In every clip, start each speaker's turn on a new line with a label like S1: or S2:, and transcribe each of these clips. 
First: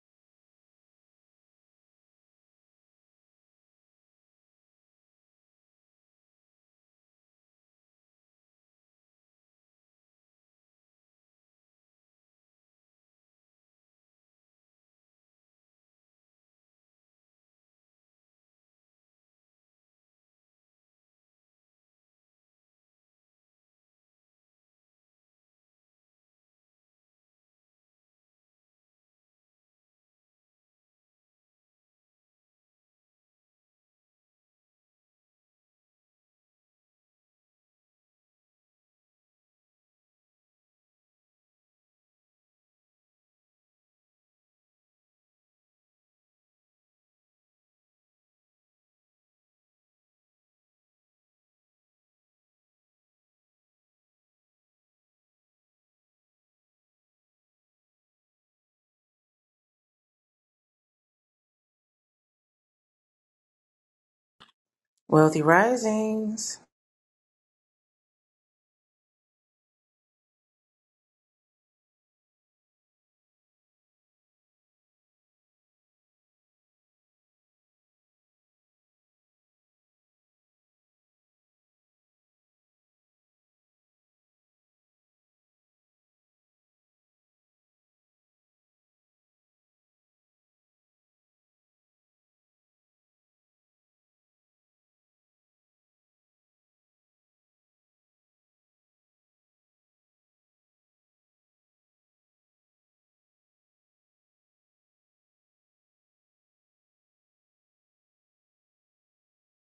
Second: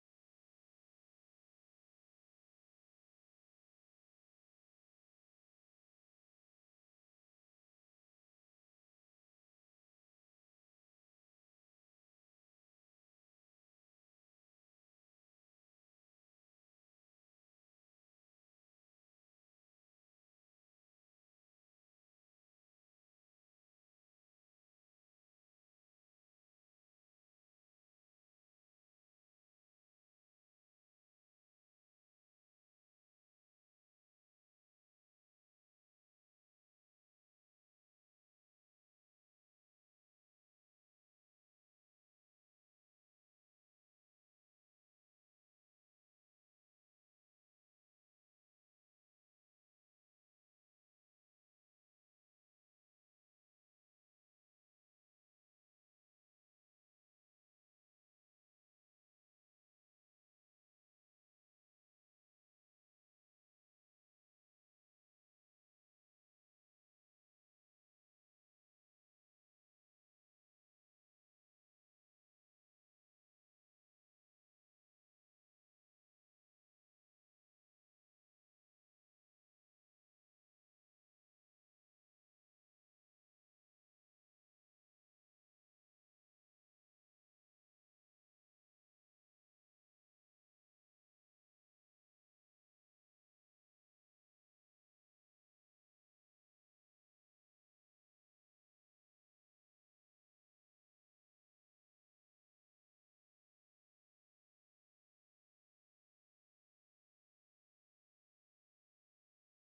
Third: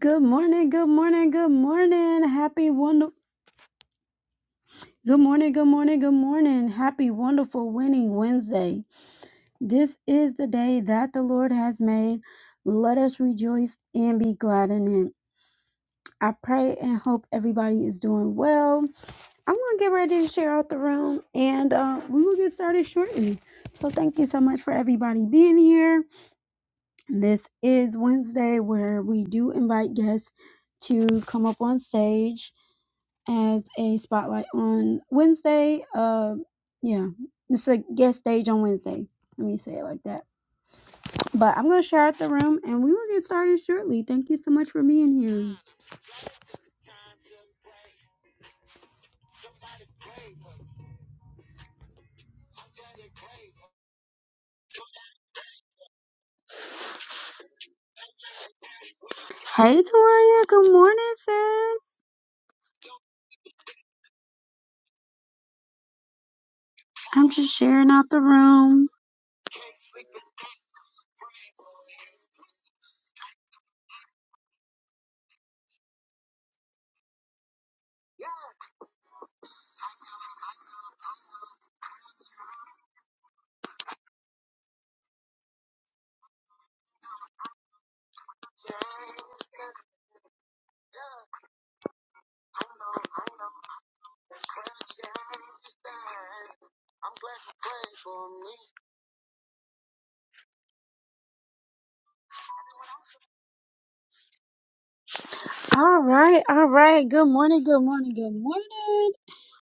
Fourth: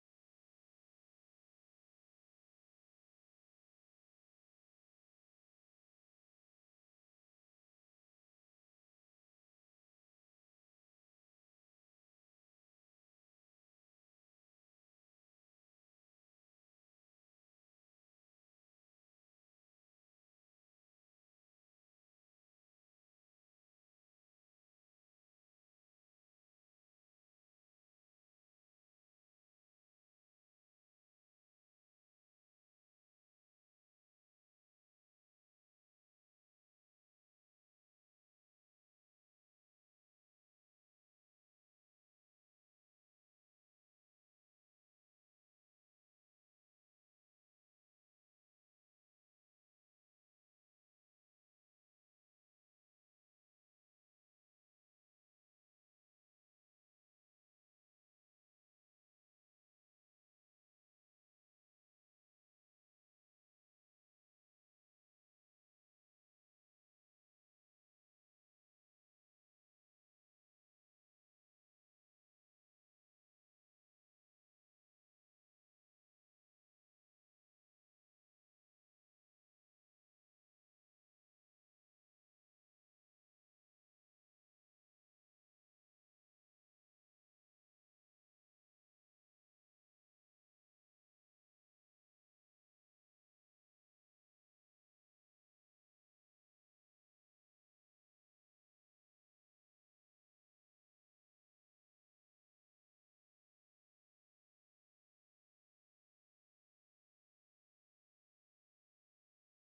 S1: Good morning, good morning, good morning. Happy wonder Good morning, good morning, good morning. Happy wonderful winning Wednesday. This is the day that the Lord has made. Let us rejoice and be glad in it. I pray and hope everybody is doing well. I'm going to get ready to share out the room and uh, we will get started shortly. So, thank you so much for everybody being here. This is Wednesday where we do invite guests to come up on stage as a spotlight on Wednesday. Uh, yeah, it's a guest stage on Wednesday. Let me say it like that. But I'm gonna share out the room, and we will get started shortly. Thank you so much for being here. Hey, Toria. Good morning, sis.
S2: Wealthy Risings.
S1: I'm just sharing out the room. All right, all right. Good morning, good morning, good morning.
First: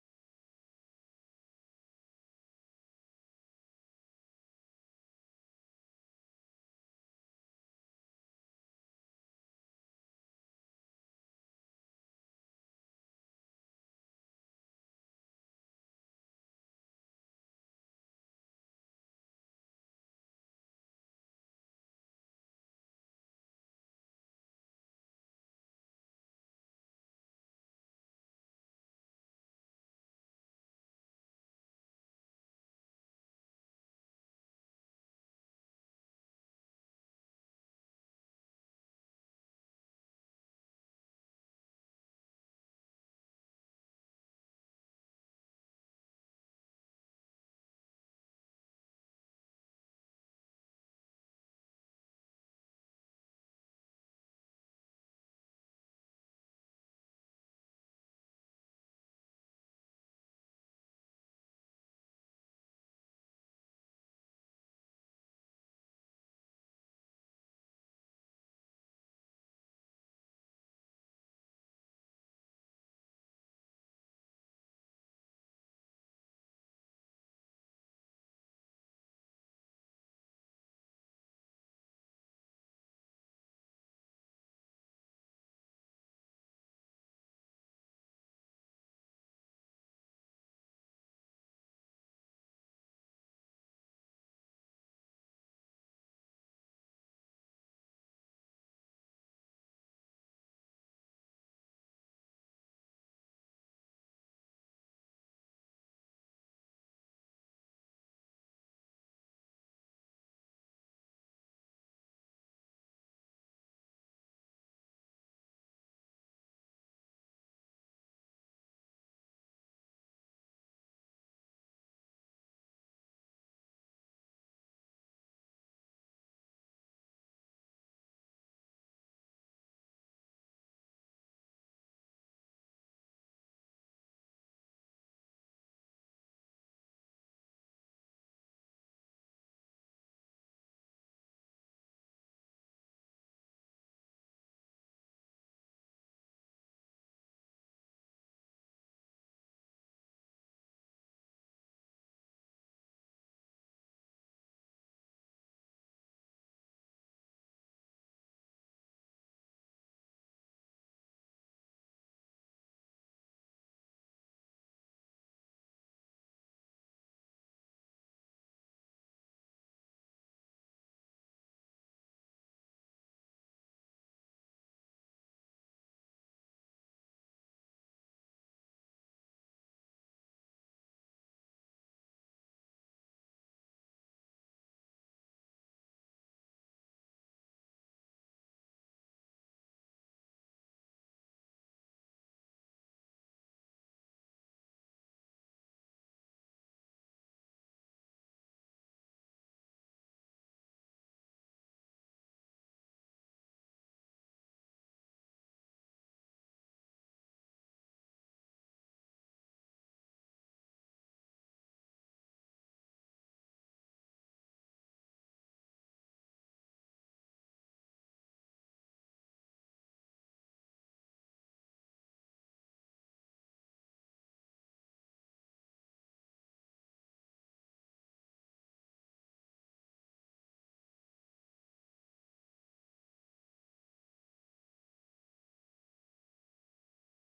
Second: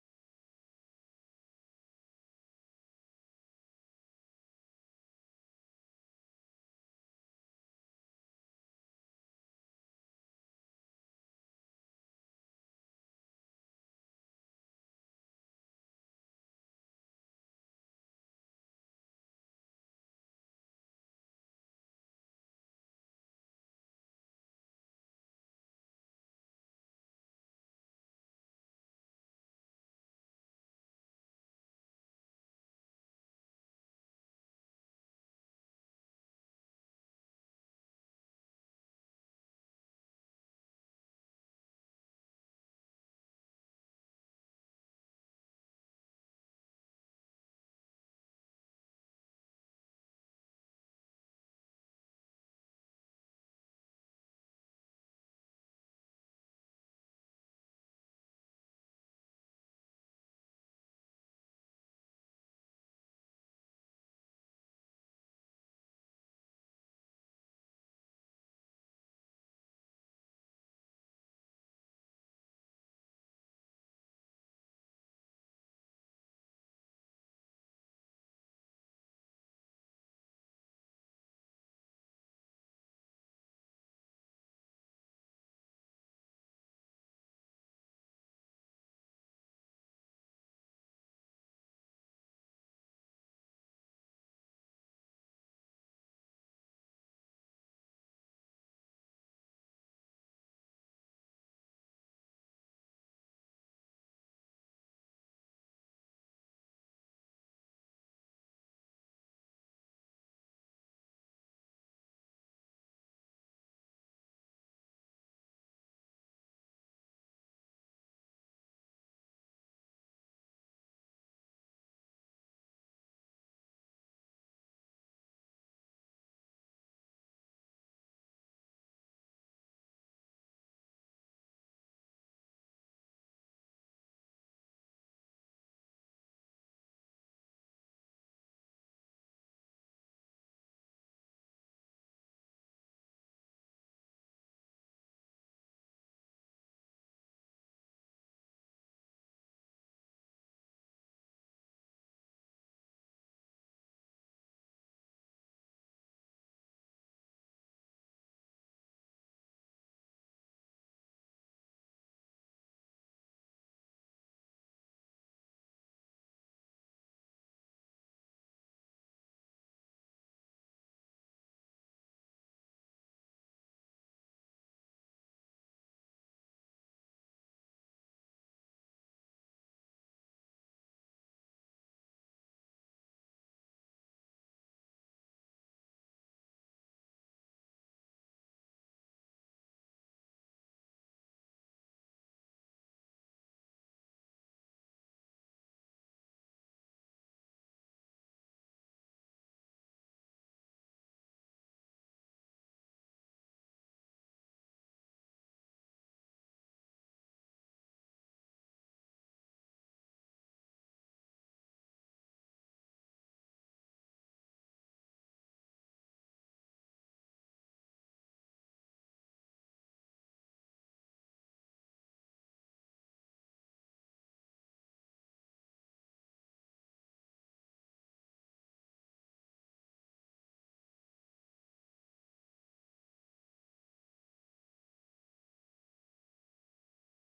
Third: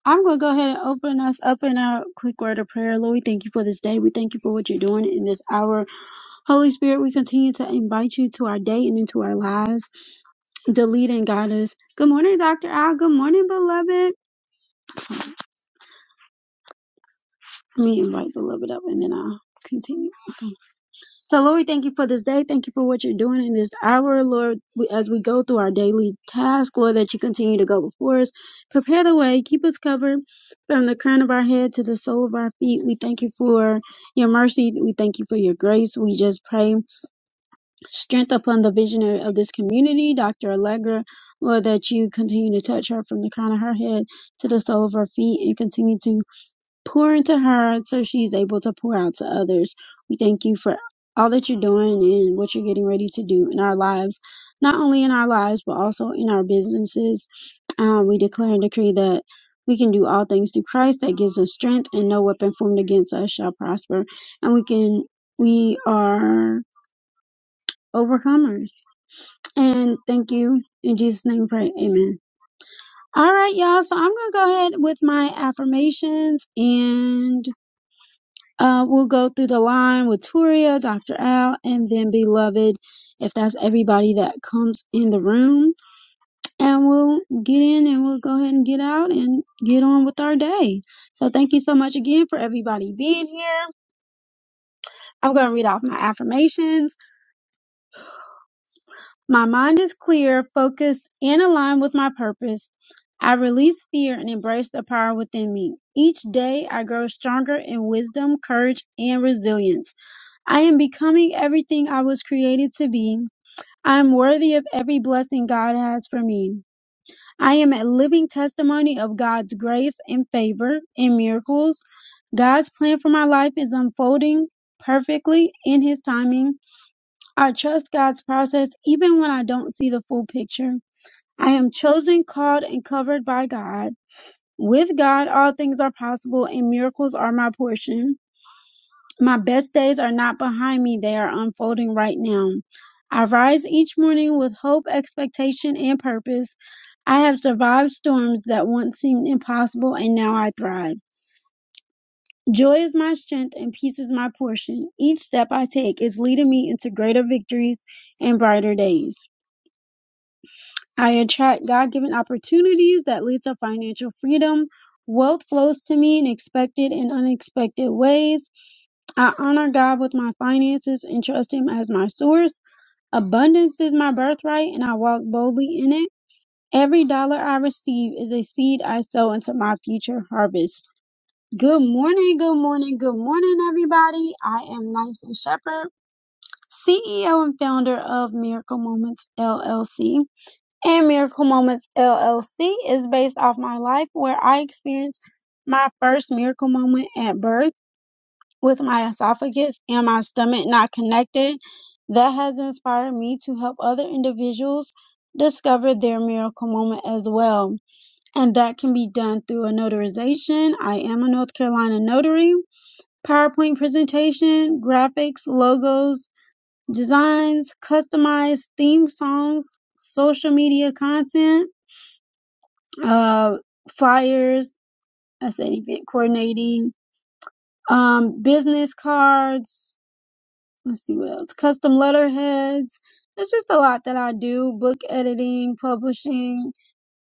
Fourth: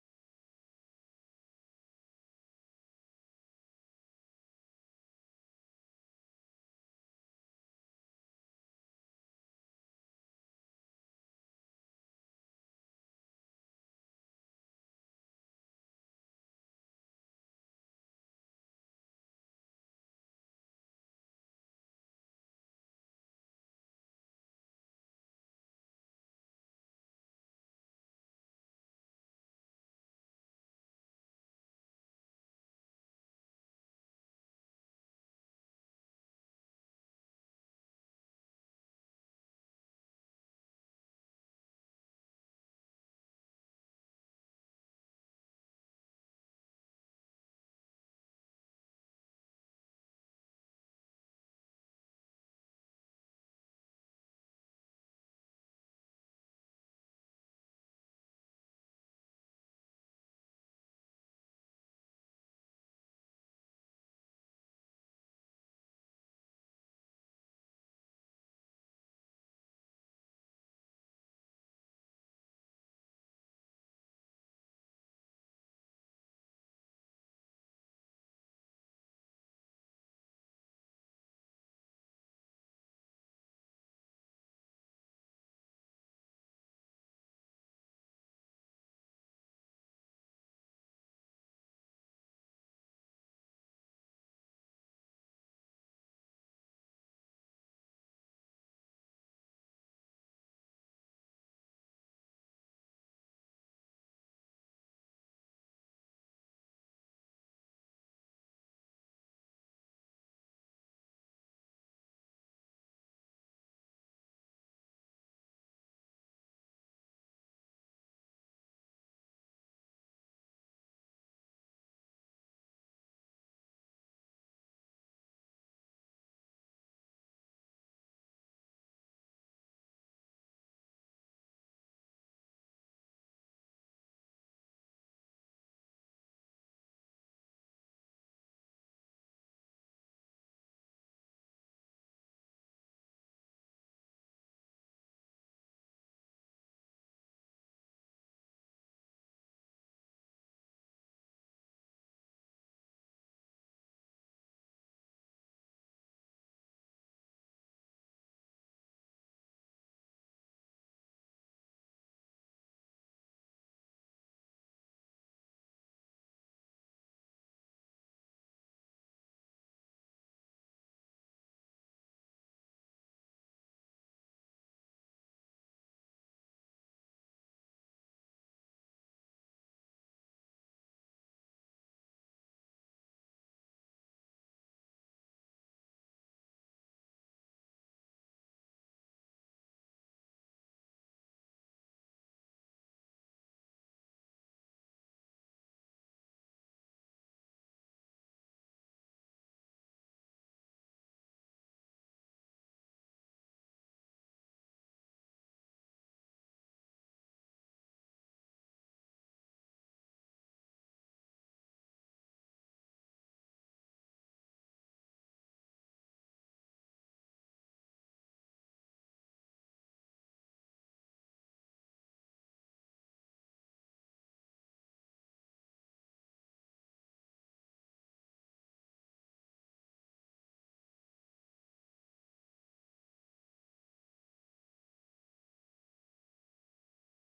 S1: I'm going to go ahead and open us up in a quick word of prayer. Lord, we thank you for this day. We thank you for what you're doing in this hour. Holy Spirit, we continue to invite you to our day and into our lives. The lead and guide us. Good morning, Dr. Al. Good morning, beloved. Let me invite beloved up and then I'll continue. So, Lord, we thank you for this day. Thank you for what you're doing in this hour, Lord. We, as we go through our daily task, Lord, that you continue to go before us. Prepare the way. Keep us covered from the crown of our head to the sole of our feet. We thank you for your mercy. We thank you for your grace. We just pray strength upon the visionary of this community, Dr. Allegra, Lord, that you continue to touch her from the crown of her head to the sole of her feet and continue to pour into her so she's able to pour out to others. We thank you for all that you're doing and what you're getting ready to do in our lives, not only in our lives, but also in our businesses. Um, we declare and decree that we can do all things through Christ that gives us strength, and no weapon formed against us shall prosper. And we can, we are overcomers. And thank you. In Jesus' name, we pray. Amen. All right, y'all. So I'm going to go ahead with my affirmations and Uh, we'll go through the line with Turia, Dr. Al, and then Beloved, if that's everybody that comes in the room. And we'll get in and we'll go ahead and get out and get on with our day. So thank you so much again for everybody being here. I'm going to read off my affirmations. My mind is clear, focused, and aligned with my purpose. I release fear and embrace the power within me. Each day I grow stronger in wisdom, courage, and resilience. I am becoming everything I was created to be. I am worthy of every blessing God has for me. I am a living testimony of God's grace and favor and miracles. God's plan for my life is unfolding perfectly in His timing. I trust God's process even when I don't see the full picture. I am chosen, called, and covered by God. With God, all things are possible and miracles are my portion. My best days are not behind me, they are unfolding right now. I rise each morning with hope, expectation, and purpose. I have survived storms that once seemed impossible, and now I thrive. Joy is my strength, and peace is my portion. Each step I take is leading me into greater victories and brighter days. I attract God given opportunities that lead to financial freedom. Wealth flows to me in expected and unexpected ways. I honor God with my finances and trust Him as my source. Abundance is my birthright, and I walk boldly in it. Every dollar I receive is a seed I sow into my future harvest. Good morning, good morning, good morning, everybody. I am Nyson Shepherd, CEO and founder of Miracle Moments LLC. And Miracle Moments LLC is based off my life where I experienced my first miracle moment at birth with my esophagus and my stomach not connected. That has inspired me to help other individuals discover their miracle moment as well. And that can be done through a notarization. I am a North Carolina notary, PowerPoint presentation, graphics, logos, designs, customized theme songs, social media content, uh, flyers, I said event coordinating, um, business cards, let's see what else custom letterheads it's just a lot that i do book editing publishing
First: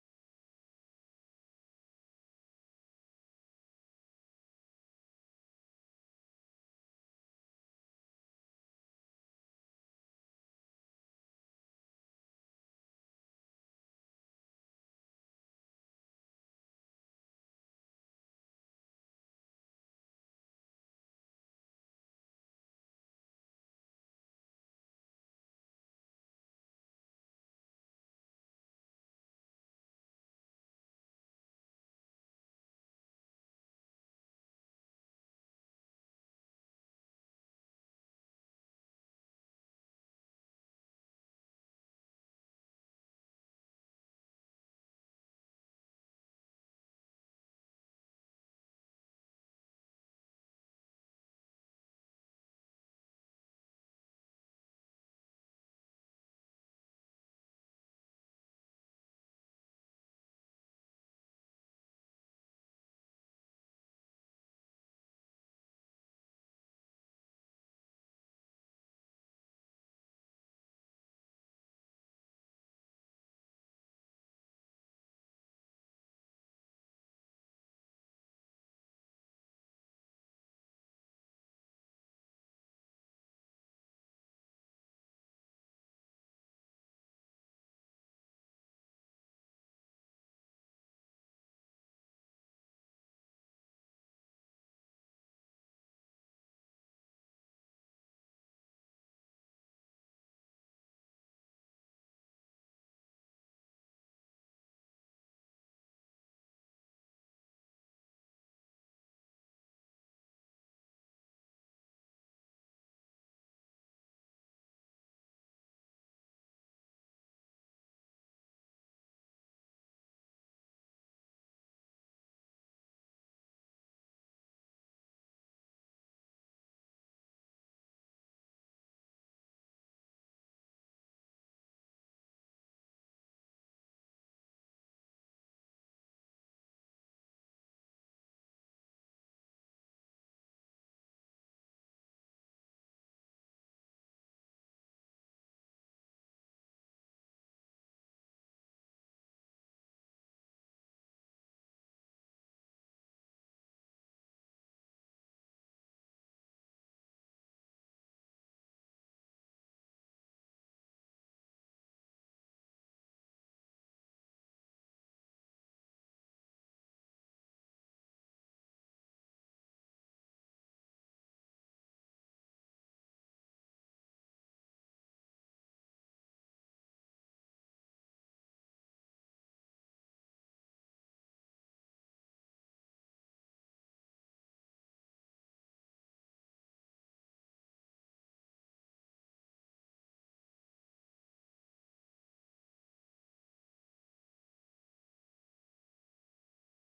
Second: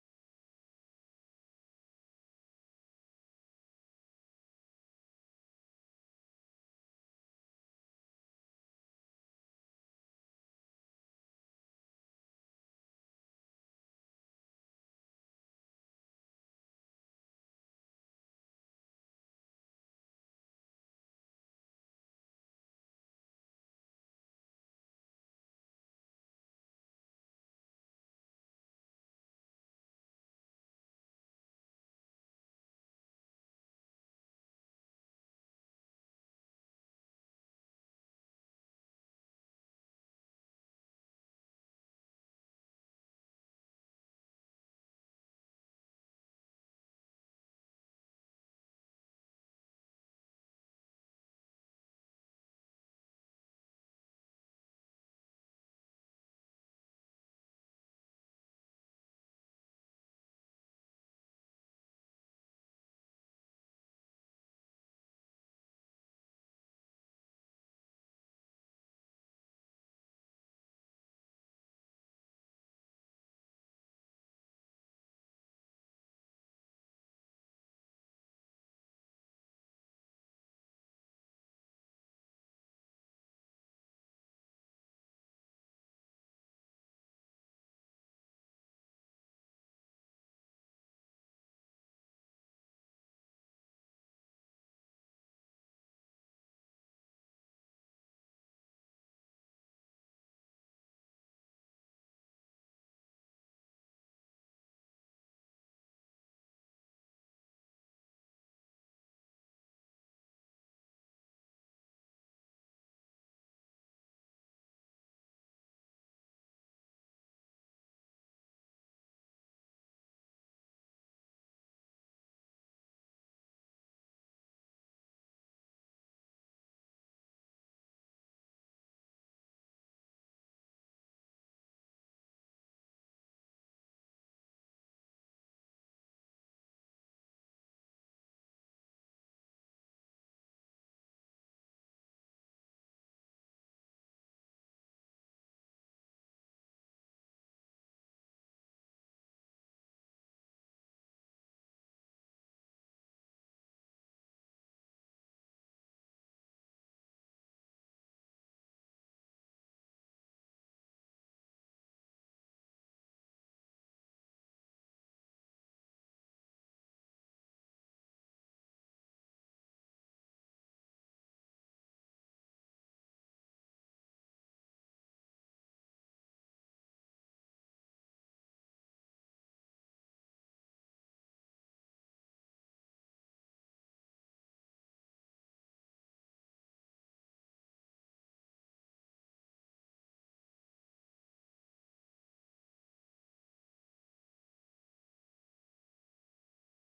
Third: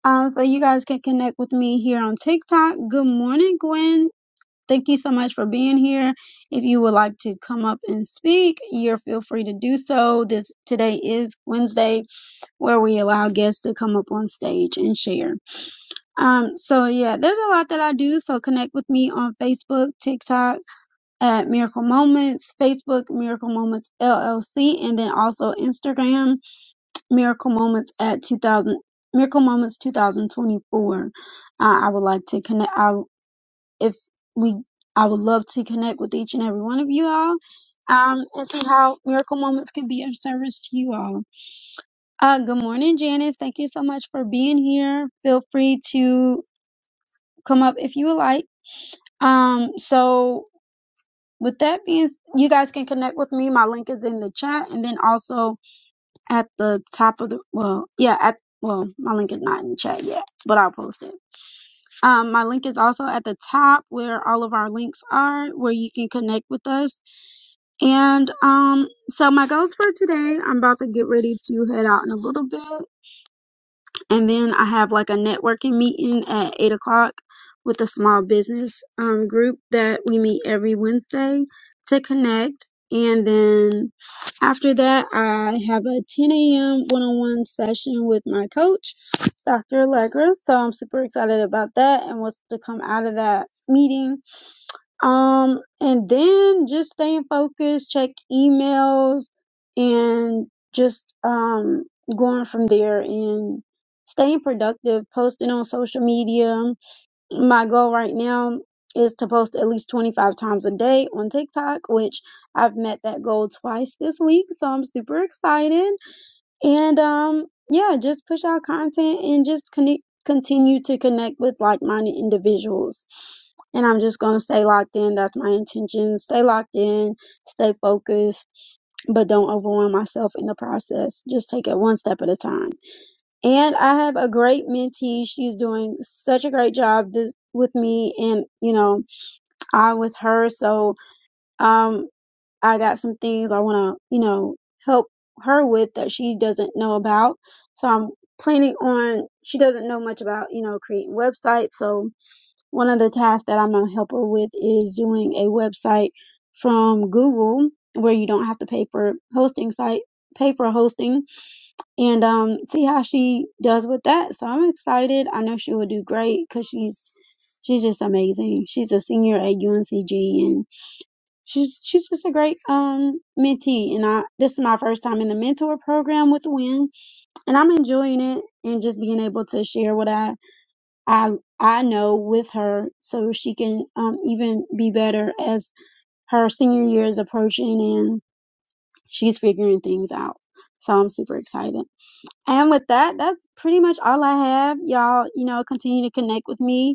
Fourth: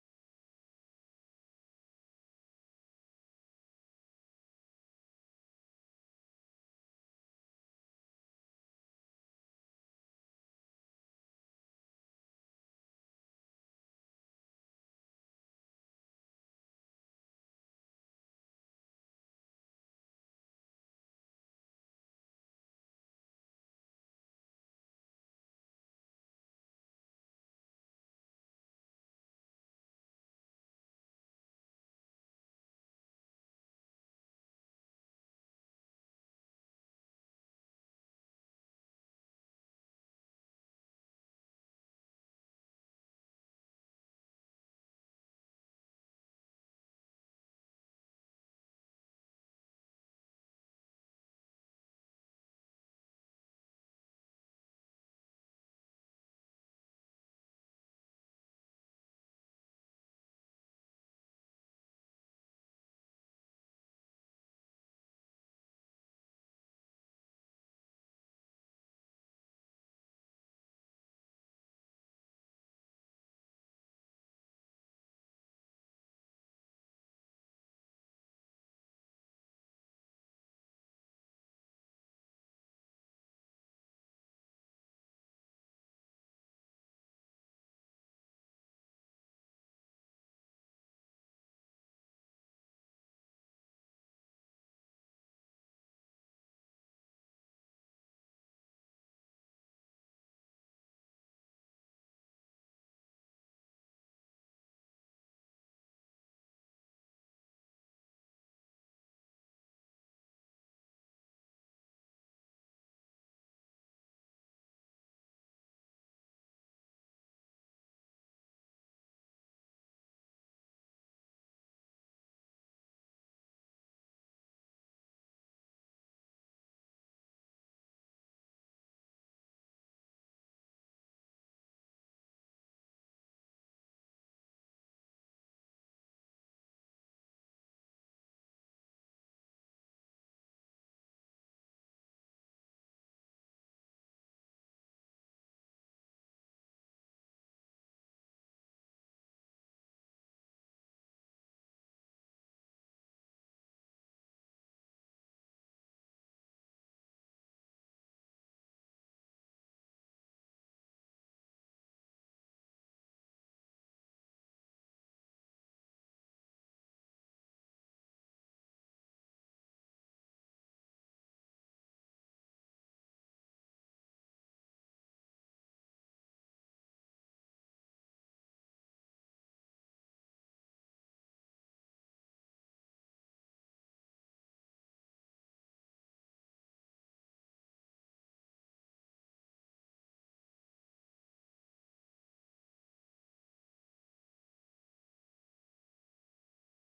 S1: um so you guys can connect with me here on tiktok good morning gwen thank you so much for being here if you would like to come up and speak you're feel free to do so this today is wednesday where we allow guests to come up on stage and share um so yeah there's a lot that i do so connect with me on facebook tiktok at Miracle Moments, Facebook, Miracle Moments LLC, and then also Instagram, Miracle Moments at 2000, Miracle Moments 2024. Uh, I would like to connect, I, if we, I would love to connect with each and every one of you all. Um, and see how Miracle Moments can be of service to you all. Uh, good morning, Janice. Thank you so much for being here. Feel free to come up if you would like. Um, so With that being, s- you guys can connect with me. My link is in the chat, and then also at the top of the well, yeah, at well, my link is not in the chat yet, but I'll post it. Um, my link is also at the top where all of our links are, where you can connect with us. And um, so my goals for today, I'm about to get ready to head out in a little bit and then I have like a networking meeting at eight o'clock with a small business um, group that we meet every Wednesday to connect. And then after that, I have a 10 a.m. one-on-one session with my coach, Dr. Allegra. So I'm super excited about that and what's to come out of that meeting. Um, and then just staying focused, check emails, and just um going from there and staying productive, posting on social media. My goal right now is to post at least 25 times a day on TikTok, which I've met that goal twice this week, so I'm super excited and um yeah just push out content and just connect continue to connect with like-minded individuals and i'm just going to stay locked in that's my intention stay locked in stay focused but don't overwhelm myself in the process just take it one step at a time and i have a great mentee she's doing such a great job this, with me and you know i with her so um I got some things I want to, you know, help her with that she doesn't know about. So I'm planning on, she doesn't know much about, you know, creating websites. So one of the tasks that I'm going to help her with is doing a website from Google where you don't have to pay for hosting site, pay for hosting and um, see how she does with that. So I'm excited. I know she will do great because she's, she's just amazing. She's a senior at UNCG and she's she's just a great um mentee and I this is my first time in the mentor program with Win and I'm enjoying it and just being able to share what I I I know with her so she can um even be better as her senior year is approaching and she's figuring things out. So I'm super excited. And with that, that's pretty much all I have. Y'all, you know, continue to connect with me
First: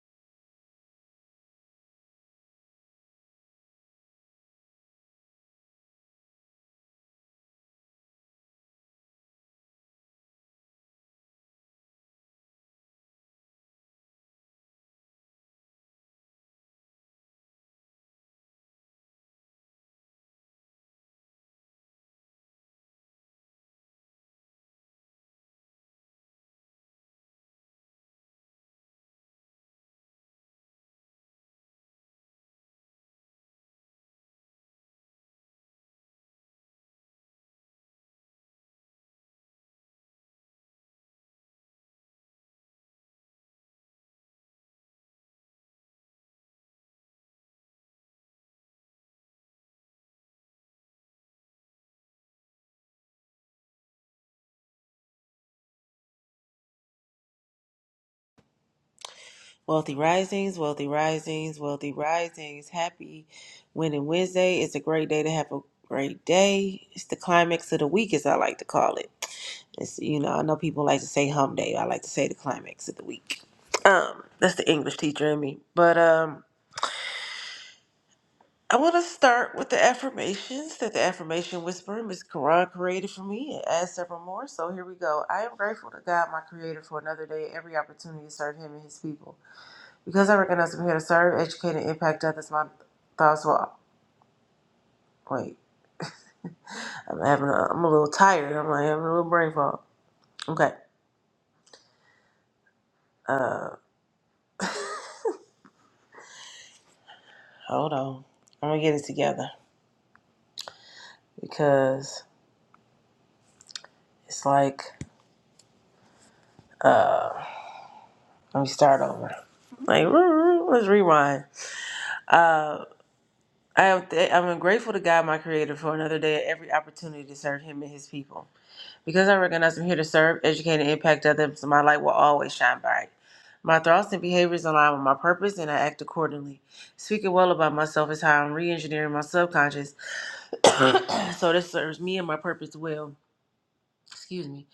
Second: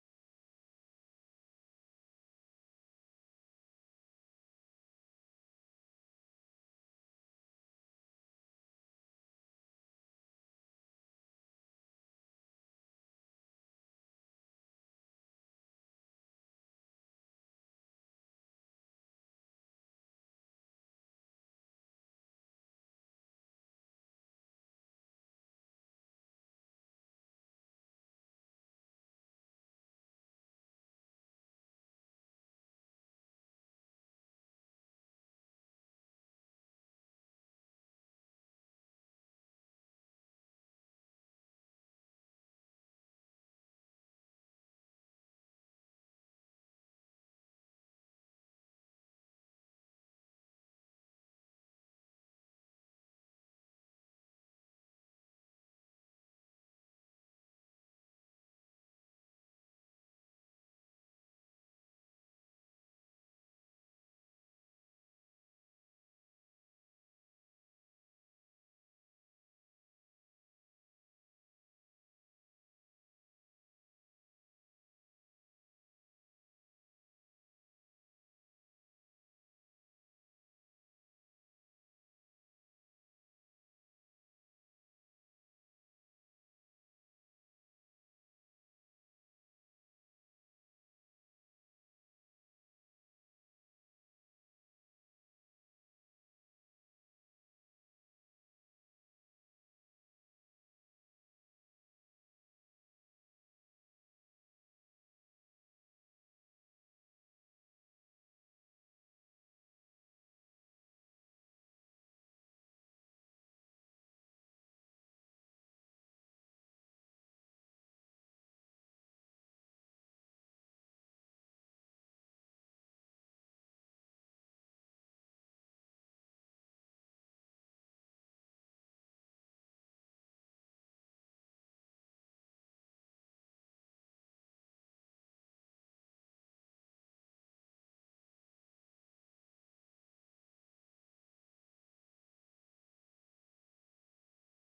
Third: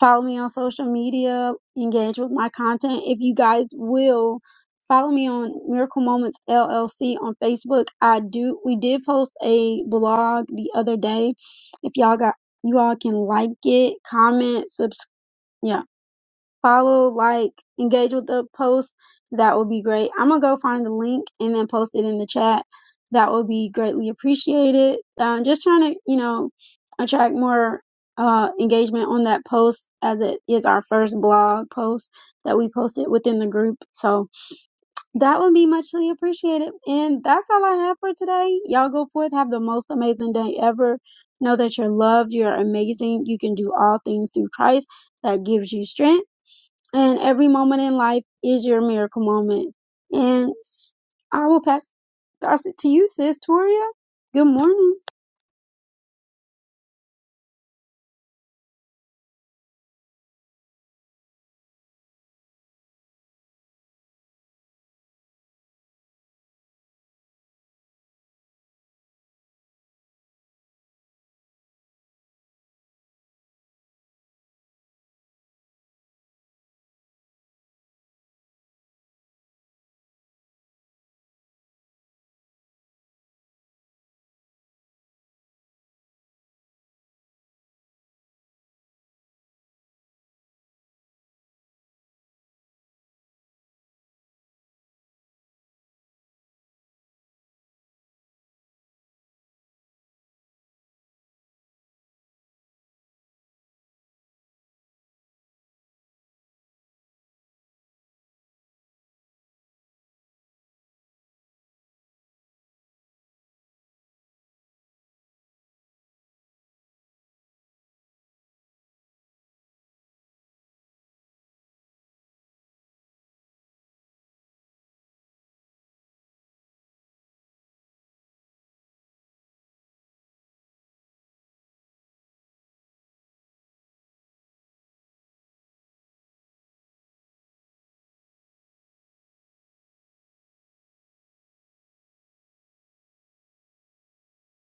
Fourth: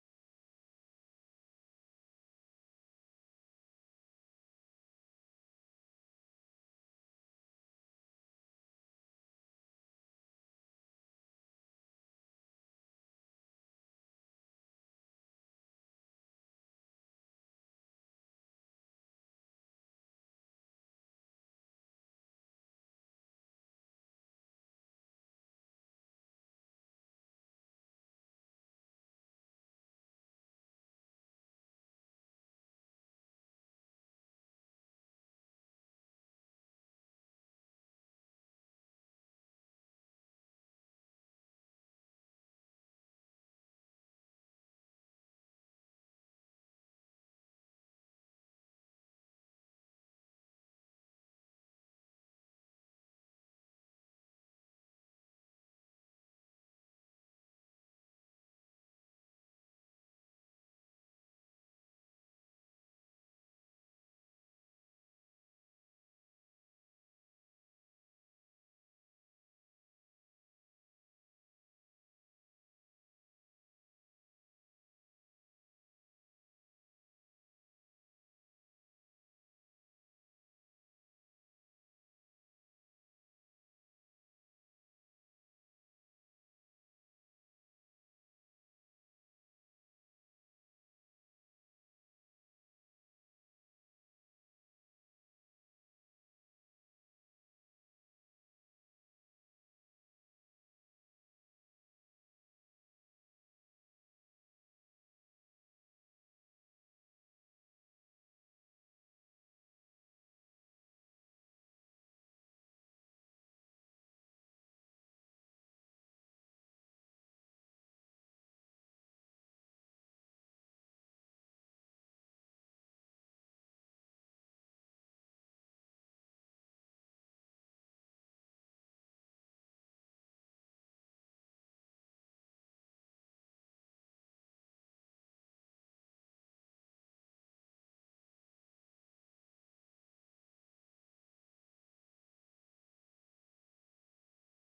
S1: follow me on social media, engage with my content. If you guys will follow me on Miracle Moments LLC on Facebook. I do we did post a blog the other day. If y'all got you all can like it, comment, subscribe. Yeah, follow, like, engage with the post, that would be great. I'm gonna go find the link and then post it in the chat. That would be greatly appreciated. Um, just trying to, you know, attract more uh, engagement on that post as it is our first blog post that we posted within the group. So that would be muchly appreciated. And that's all I have for today. Y'all go forth, have the most amazing day ever. Know that you're loved, you're amazing, you can do all things through Christ that gives you strength. And every moment in life is your miracle moment. And I will pass pass it to you, sis Toria. Good morning.
S2: Wealthy Risings, Wealthy Risings, Wealthy Risings. Happy Winning Wednesday. It's a great day to have a great day. It's the climax of the week, as I like to call it. It's, you know, I know people like to say hum day. I like to say the climax of the week. Um, that's the English teacher in me. But um, I want to start with the affirmations that the affirmation whisperer, Miss Quran, created for me and add several more. So here we go. I am grateful to God, my creator, for another day, every opportunity to serve him and his people. Because I recognize I'm here to serve, educate, and impact others, my thoughts will. Wait, I'm having a. I'm a little tired. I'm like having a little brain fog. Okay. Uh, hold on. I'm gonna get it together because it's like let me start over. Like let's rewind. I am. Th- I'm grateful to God, my Creator, for another day and every opportunity to serve Him and His people. Because I recognize I'm here to serve, educate, and impact others, my light will always shine bright. My thoughts and behaviors align with my purpose, and I act accordingly. Speaking well about myself is how I'm re engineering my subconscious so this serves me and my purpose well. Excuse me.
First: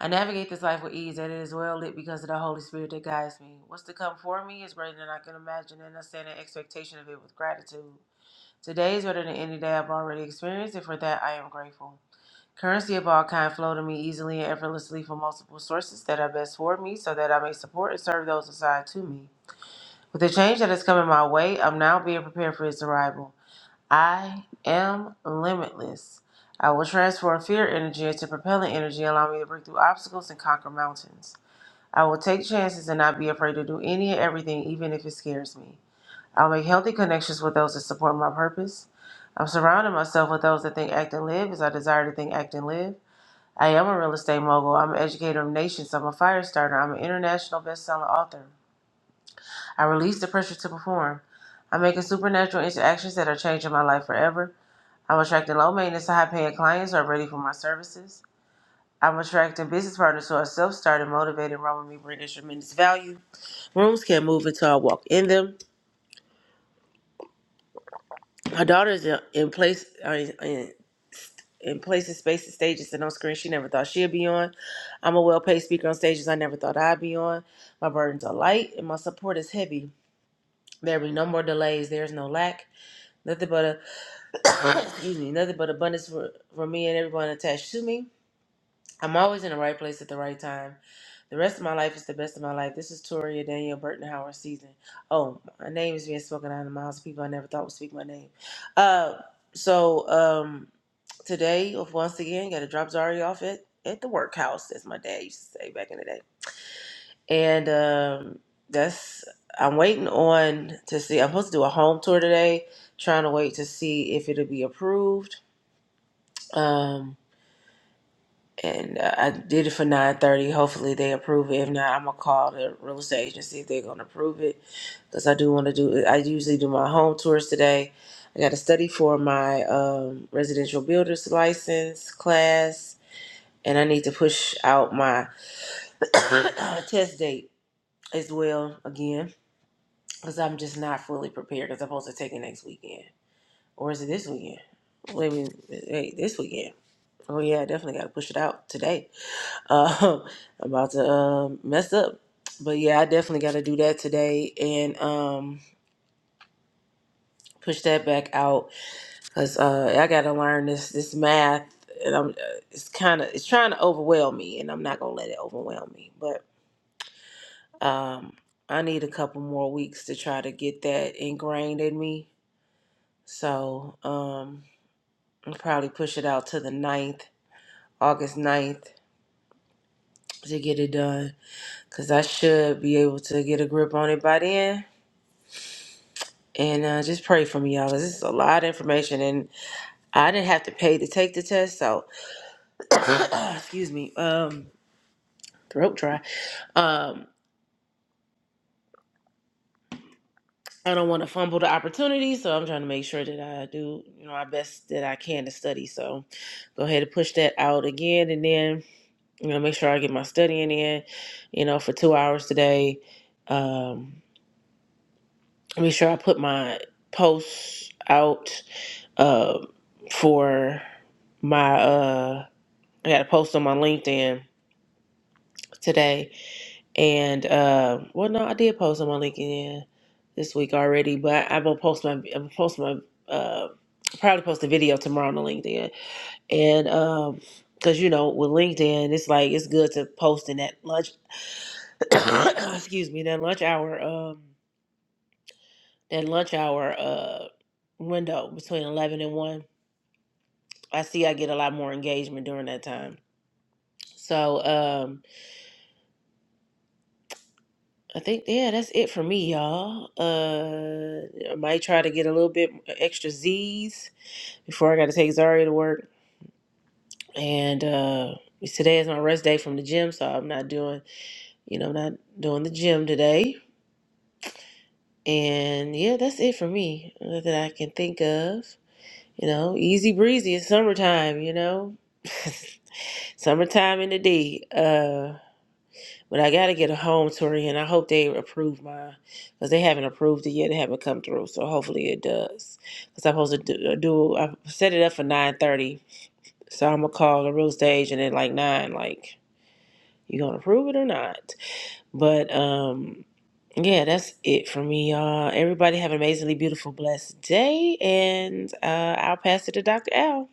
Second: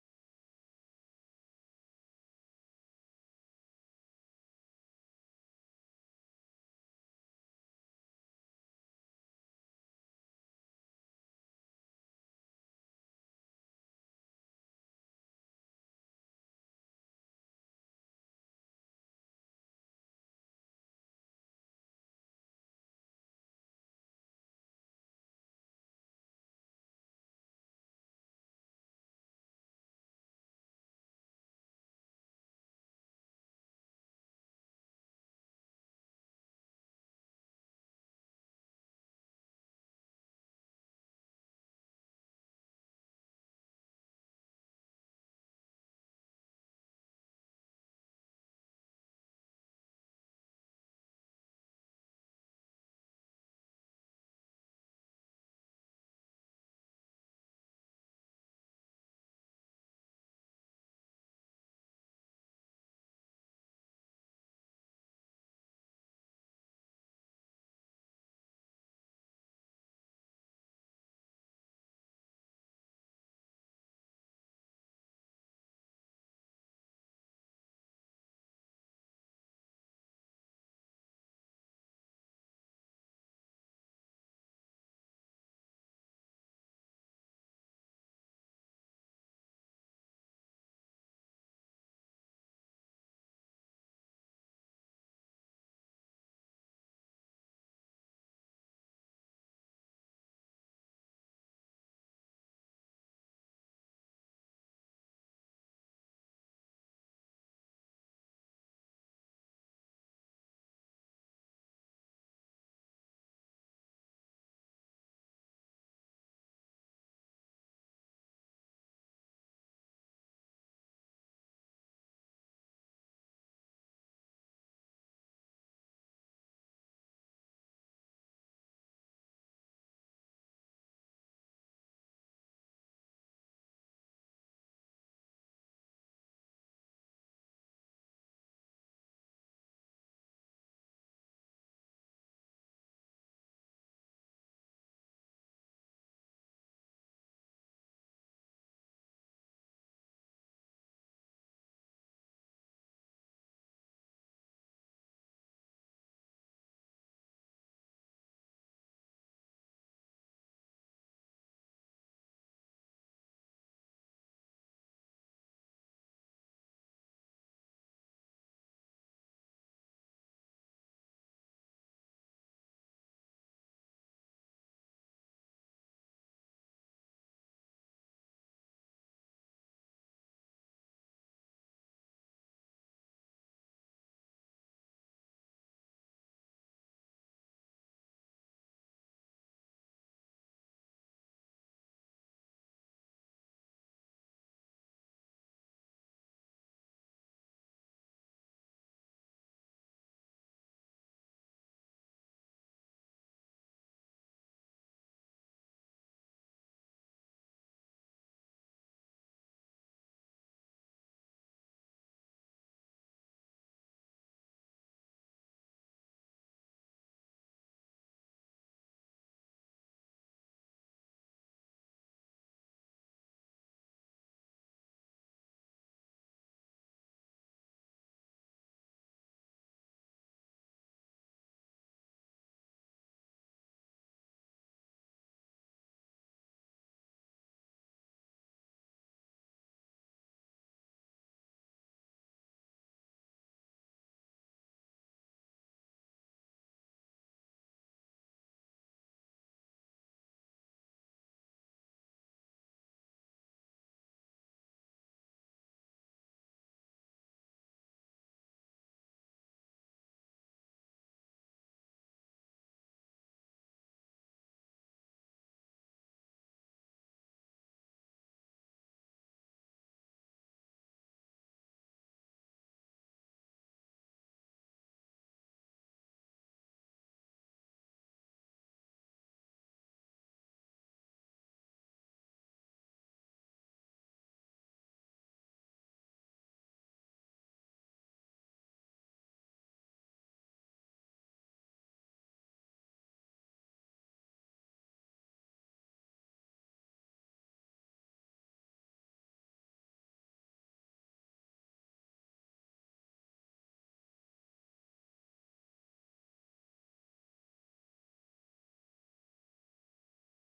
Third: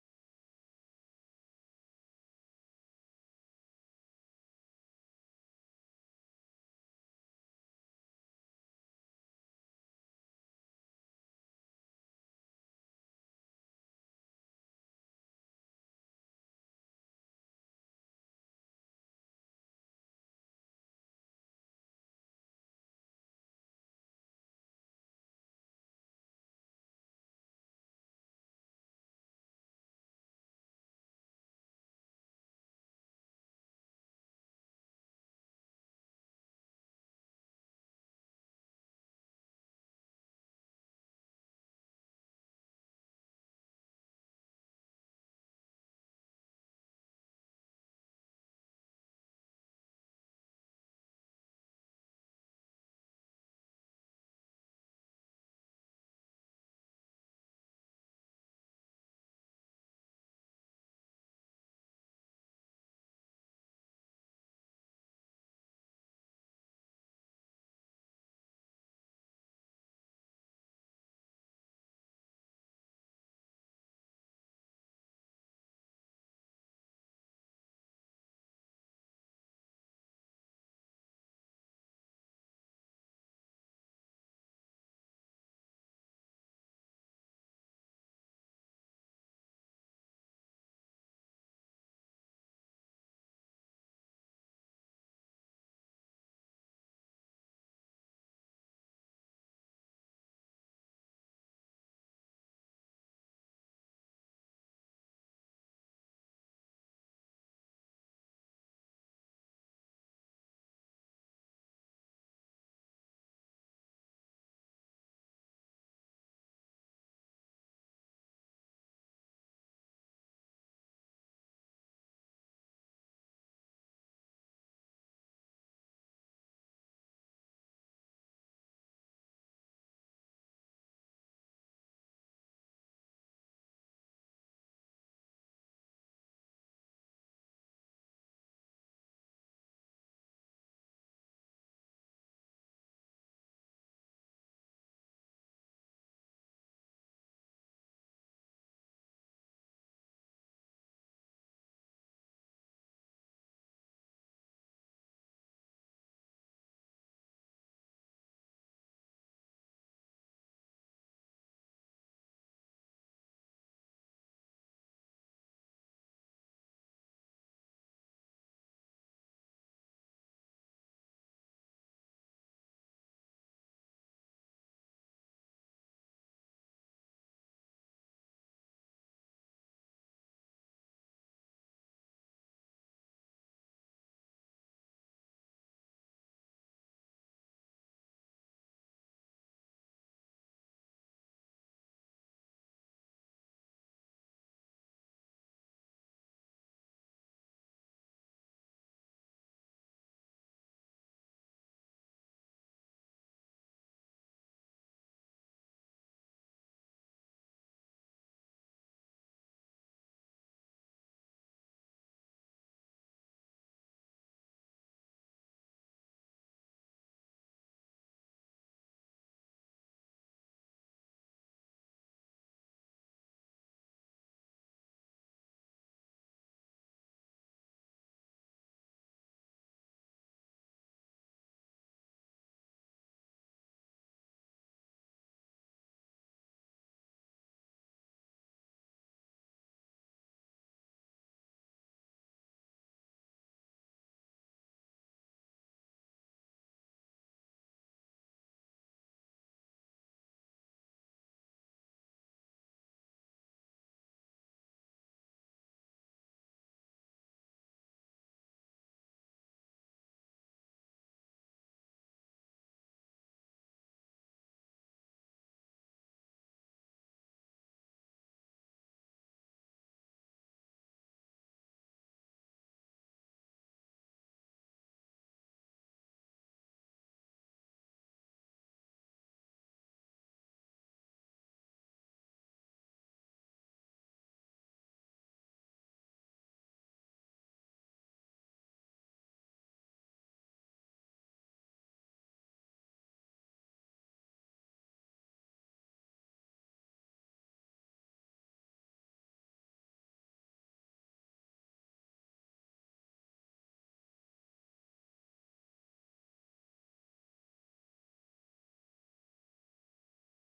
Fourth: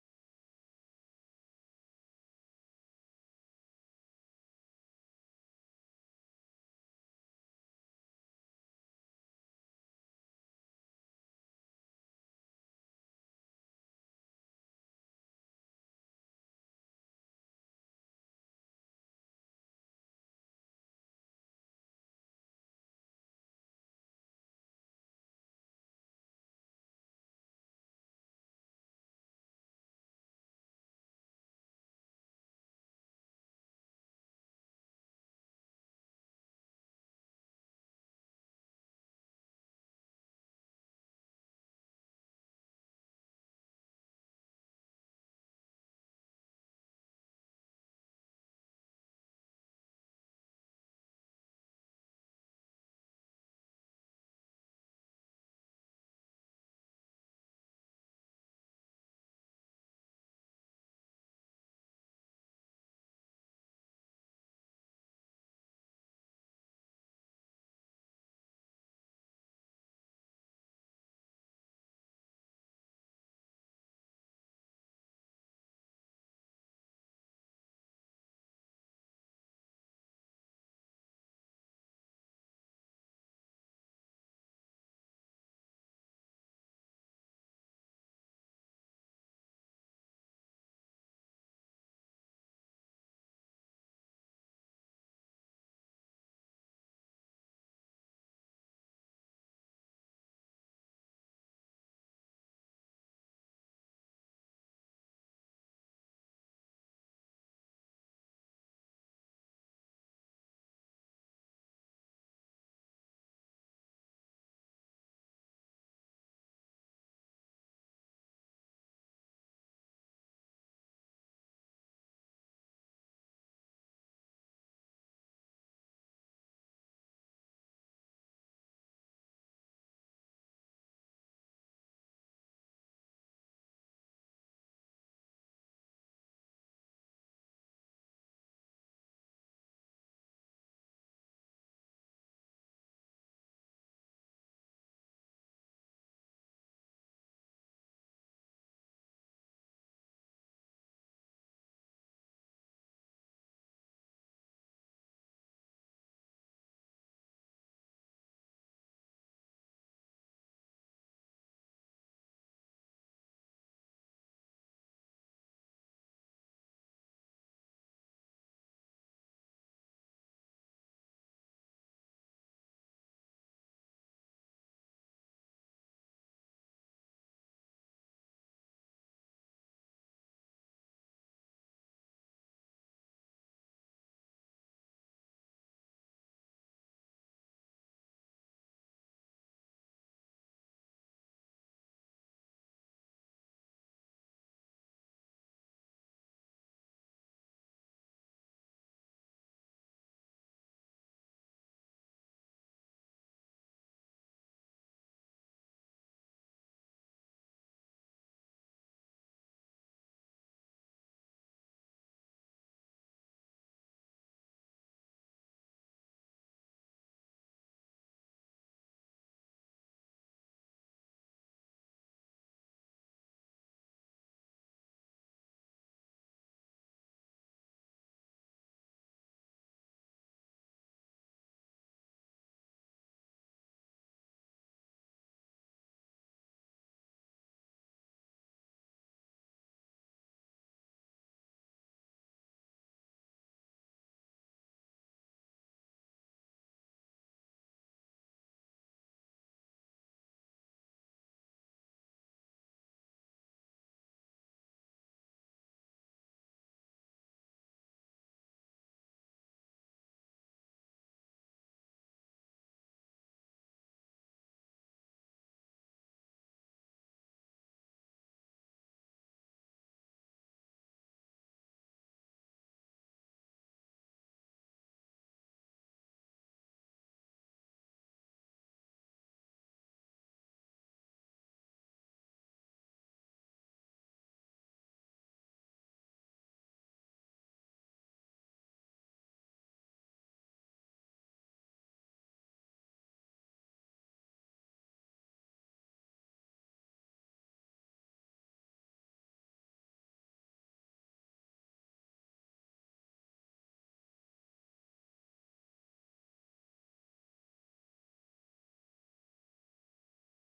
S2: I navigate this life with ease, and it is well lit because of the Holy Spirit that guides me. What's to come for me is greater than I can imagine, and I stand in expectation of it with gratitude. Today is better than any day I've already experienced, and for that I am grateful. Currency of all kind flow to me easily and effortlessly from multiple sources that are best for me so that I may support and serve those assigned to me. With the change that is coming my way, I'm now being prepared for its arrival. I am limitless. I will transform fear energy into propelling energy, allowing me to break through obstacles and conquer mountains. I will take chances and not be afraid to do any and everything, even if it scares me. I'll make healthy connections with those that support my purpose. I'm surrounding myself with those that think, act, and live as I desire to think, act, and live. I am a real estate mogul. I'm an educator of nations. I'm a fire starter. I'm an international best-selling author. I release the pressure to perform. I'm making supernatural interactions that are changing my life forever. I'm attracting low maintenance to high paying clients who are ready for my services. I'm attracting business partners who are self started, motivated, and run with me, bringing tremendous value. Rooms can't move until I walk in them. My daughter is in in place, uh, in, in places, spaces, stages, and on screen she never thought she'd be on. I'm a well paid speaker on stages I never thought I'd be on. My burdens are light and my support is heavy. There be no more delays. There's no lack. Nothing but a excuse me, nothing but abundance for, for me and everyone attached to me. I'm always in the right place at the right time. The rest of my life is the best of my life. This is Toria Danielle Burton Howard season. Oh, my name is being spoken out of the mouths of people I never thought would speak my name. Uh, so um, today, once again, got to drop Zari off at, at the workhouse, as my dad used to say back in the day. And um, that's I'm waiting on to see. I'm supposed to do a home tour today, trying to wait to see if it'll be approved. Um, and uh, I did it for nine thirty. Hopefully they approve it. If not, I'm gonna call the real estate agency if they're gonna approve it, because I do want to do. I usually do my home tours today. I got to study for my um, residential builder's license class, and I need to push out my test date as well again, because I'm just not fully prepared. Because I'm supposed to take it next weekend, or is it this weekend? Wait, a wait, this weekend. Oh yeah, I definitely got to push it out today Uh, I'm about to uh, mess up. But yeah, I definitely got to do that today and um, push that back out because uh, I got to learn this this math. And I'm, uh, it's kind of it's trying to overwhelm me, and I'm not gonna let it overwhelm me. But um, I need a couple more weeks to try to get that ingrained in me. So um, I'll probably push it out to the ninth, August ninth to get it done because I should be able to get a grip on it by then And uh, just pray for me, y'all, 'cause this is a lot of information, and I didn't have to pay to take the test, so excuse me, um, throat dry. Um, I don't want to fumble the opportunity, so I'm trying to make sure that I do, you know, my best that I can to study. So, go ahead and push that out again, and then you know, make sure I get my studying in, you know, for two hours today. Um, make sure I put my posts out uh, for my uh I got to post on my LinkedIn today. And uh, well, no, I did post on my LinkedIn this week already, but I will post my i will post my uh, probably post a video tomorrow on the LinkedIn. And um, because you know with LinkedIn, it's like it's good to post in that lunch. excuse me, that lunch hour. Um, that lunch hour uh window between eleven and one. I see I get a lot more engagement during that time. So. um I think yeah, that's it for me, y'all. Uh, I might try to get a little bit extra Z's before I got to take Zaria to work. And uh, today is my rest day from the gym, so I'm not doing, you know, not doing the gym today. And yeah, that's it for me uh, that I can think of. You know, easy breezy. It's summertime. You know, summertime in the D. uh, But I gotta get a home tour and I hope they approve mine because they haven't approved it yet. It haven't come through, so hopefully it does. Because I'm supposed to do, uh, do I set it up for nine thirty, so I'm gonna call the real stage and then like nine, like you gonna approve it or not? But um, yeah, that's it for me, y'all. Everybody have an amazingly beautiful, blessed day, and uh, I'll pass it to Dr. Al.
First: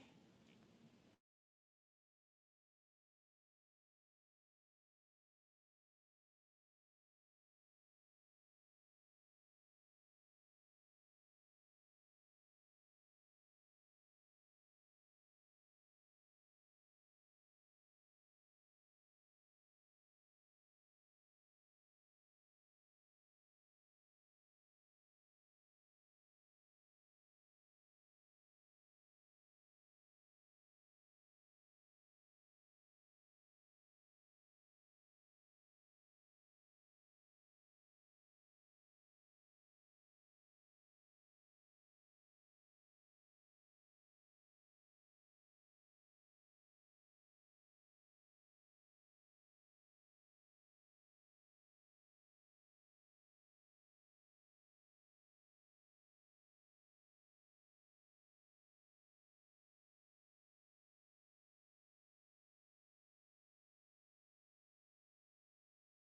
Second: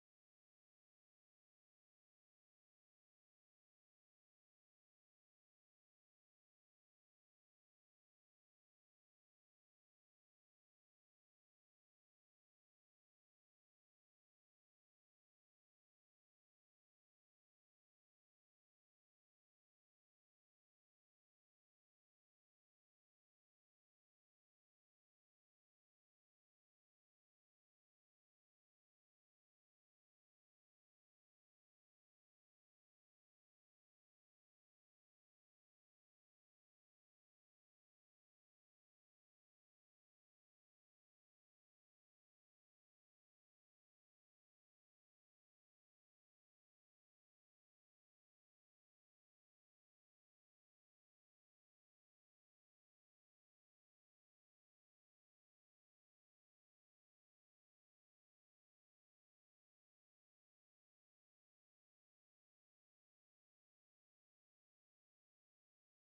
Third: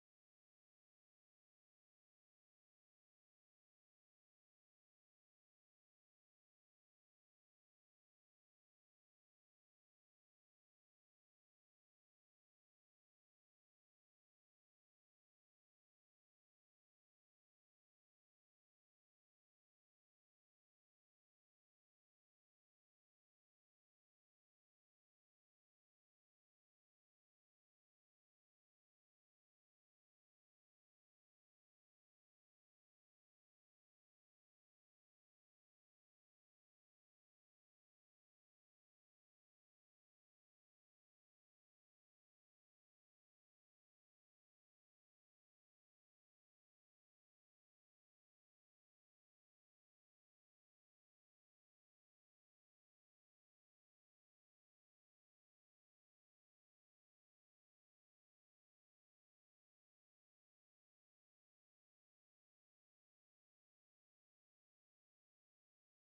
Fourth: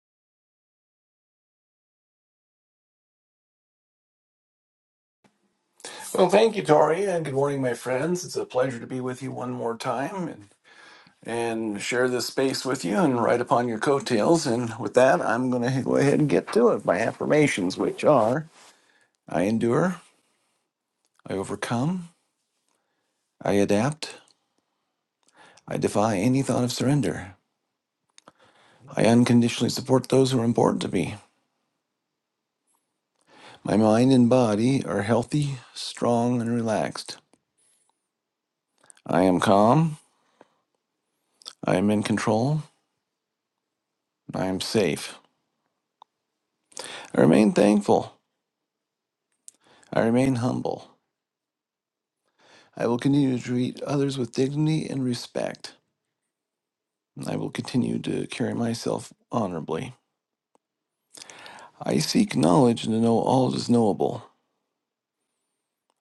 S3: Well, thank you, Tori, and good morning, my friends. It's a pleasure to be with you one more time and, and share this space with you and ride upon your coattails. And with that, I'm going to go ahead and get to it. My affirmations, which are I endure, I overcome, I adapt, I defy any thought of surrender, I unconditionally support those who are important to me. My mind and body are healthy, strong, and relaxed. I am calm, I am in control, I am safe. I remain thankful, I remain humble. I will continue to treat others with dignity and respect. I will continue to carry myself honorably. I seek knowledge and to know all that is knowable.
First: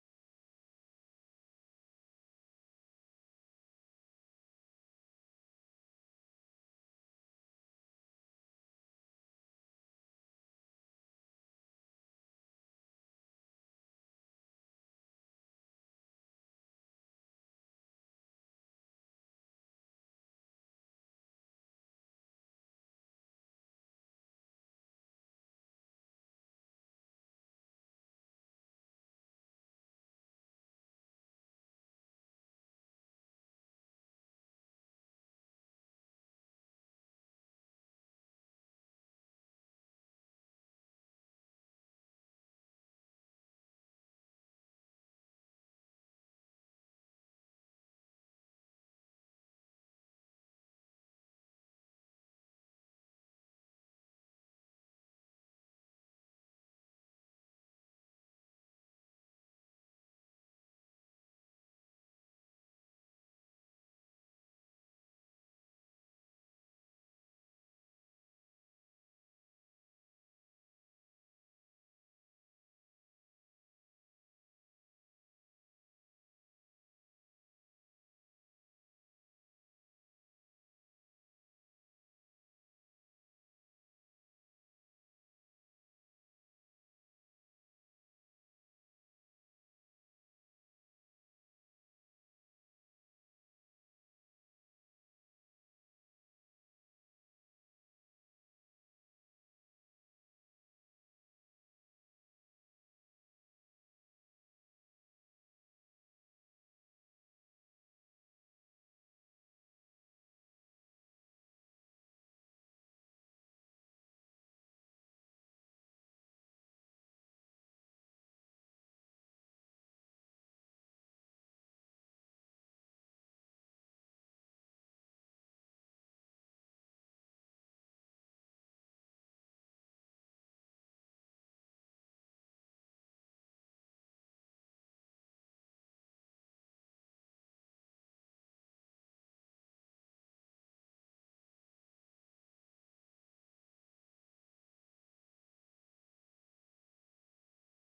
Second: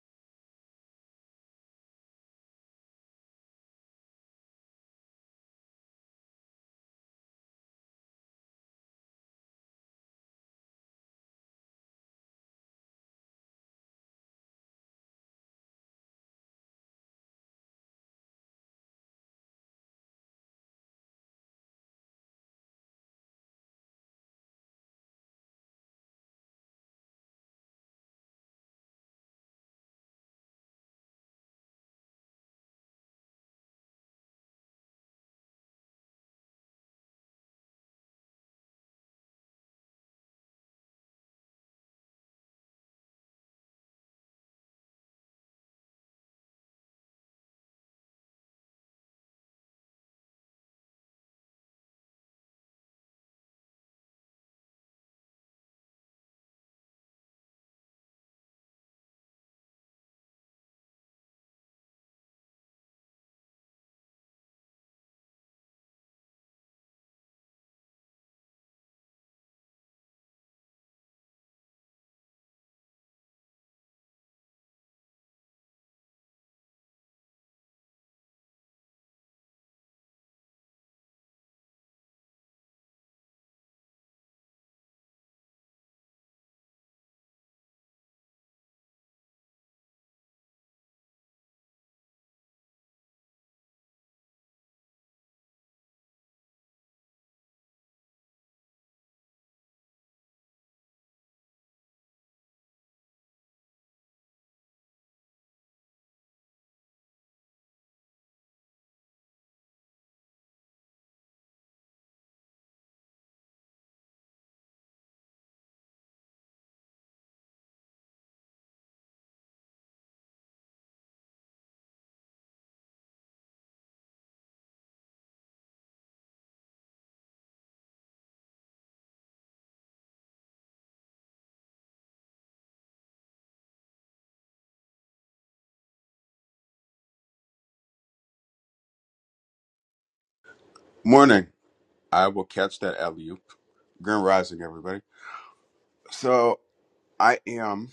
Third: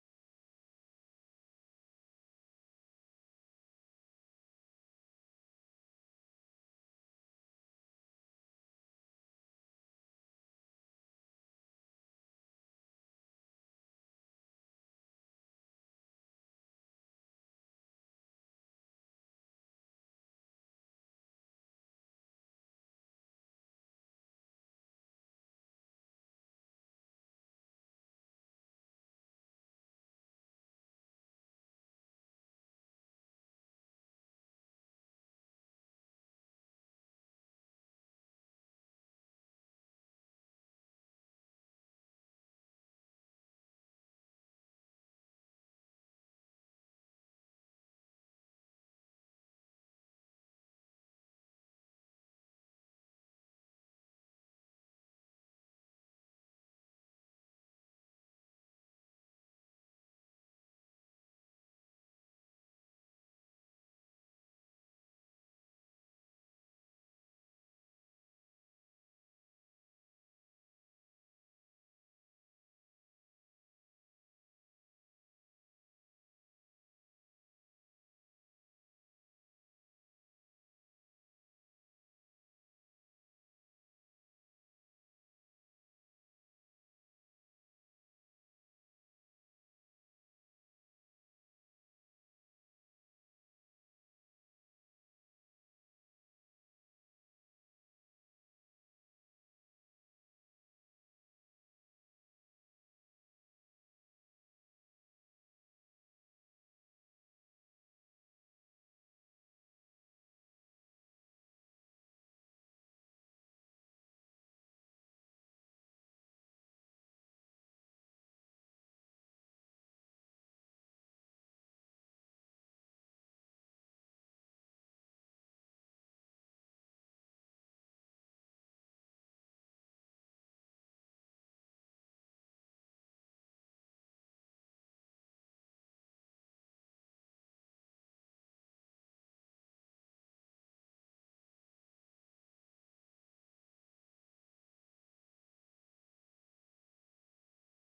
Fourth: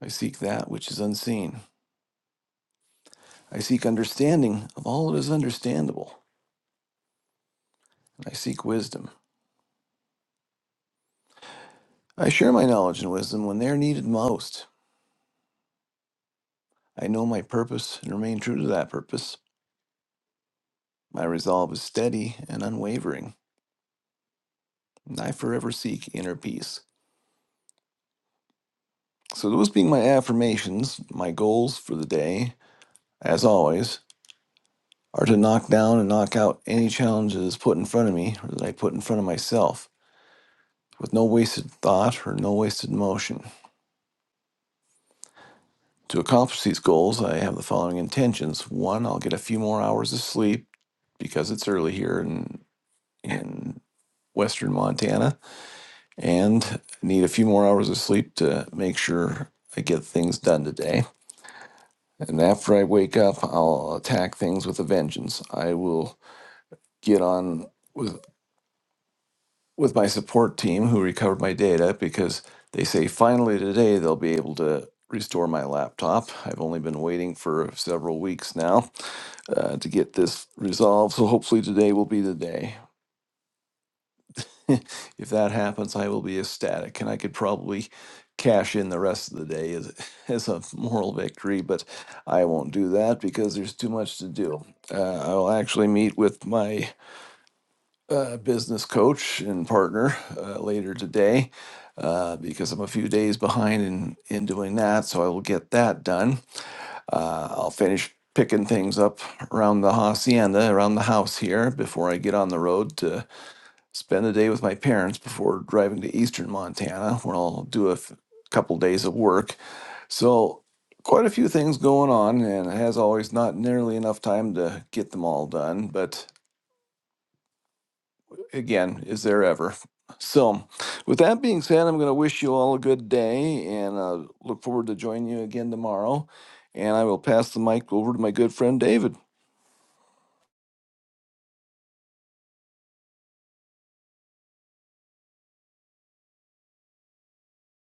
S3: I seek that which is unseen. I seek understanding of all that is understandable. I seek wisdom. I share my knowledge and wisdom when they are needed most. I know my purpose and remain true to that purpose. My resolve is steady and unwavering, and I forever seek inner peace. So, those being my affirmations, my goals for the day, as always, are to knock down and knock out any challenges put in front of me or that I put in front of myself with no wasted thought or no wasted motion. To accomplish these goals, I have the following intentions. One, I'll get a few more hours of sleep because it's early here in, in Western Montana and I need a few more hours of sleep to make sure I get things done today. And after I wake up, I'll attack things with a vengeance. I will get on with. with my support team who recovered my data because they say finally today they'll be able to restore my laptop. I've only been waiting for several weeks now uh, to get this resolved, so hopefully today will be the day. if that happens, I will be ecstatic, and I could probably cash in the rest of the day as, as a moral victory, but I won't do that because there's too much to do. Uh, I'll actually meet with my uh, business coach and partner uh, later today uh, because I'm a few days behind in, in doing that. So I will get that done. Uh, I'll finish picking things up around the hacienda, around the house here before I get on the road to spend the day with my parents before driving to eastern Montana, where I'll do a f- couple days of work. So quite a few things going on and as always not nearly enough time to get them all done but again, is there ever. So, with that being said, I'm going to wish you all a good day and uh, look forward to joining you again tomorrow. And I will pass the mic over to my good friend David.
S4: Morning. I will catch that alley oop. Grand rising, everybody. So I am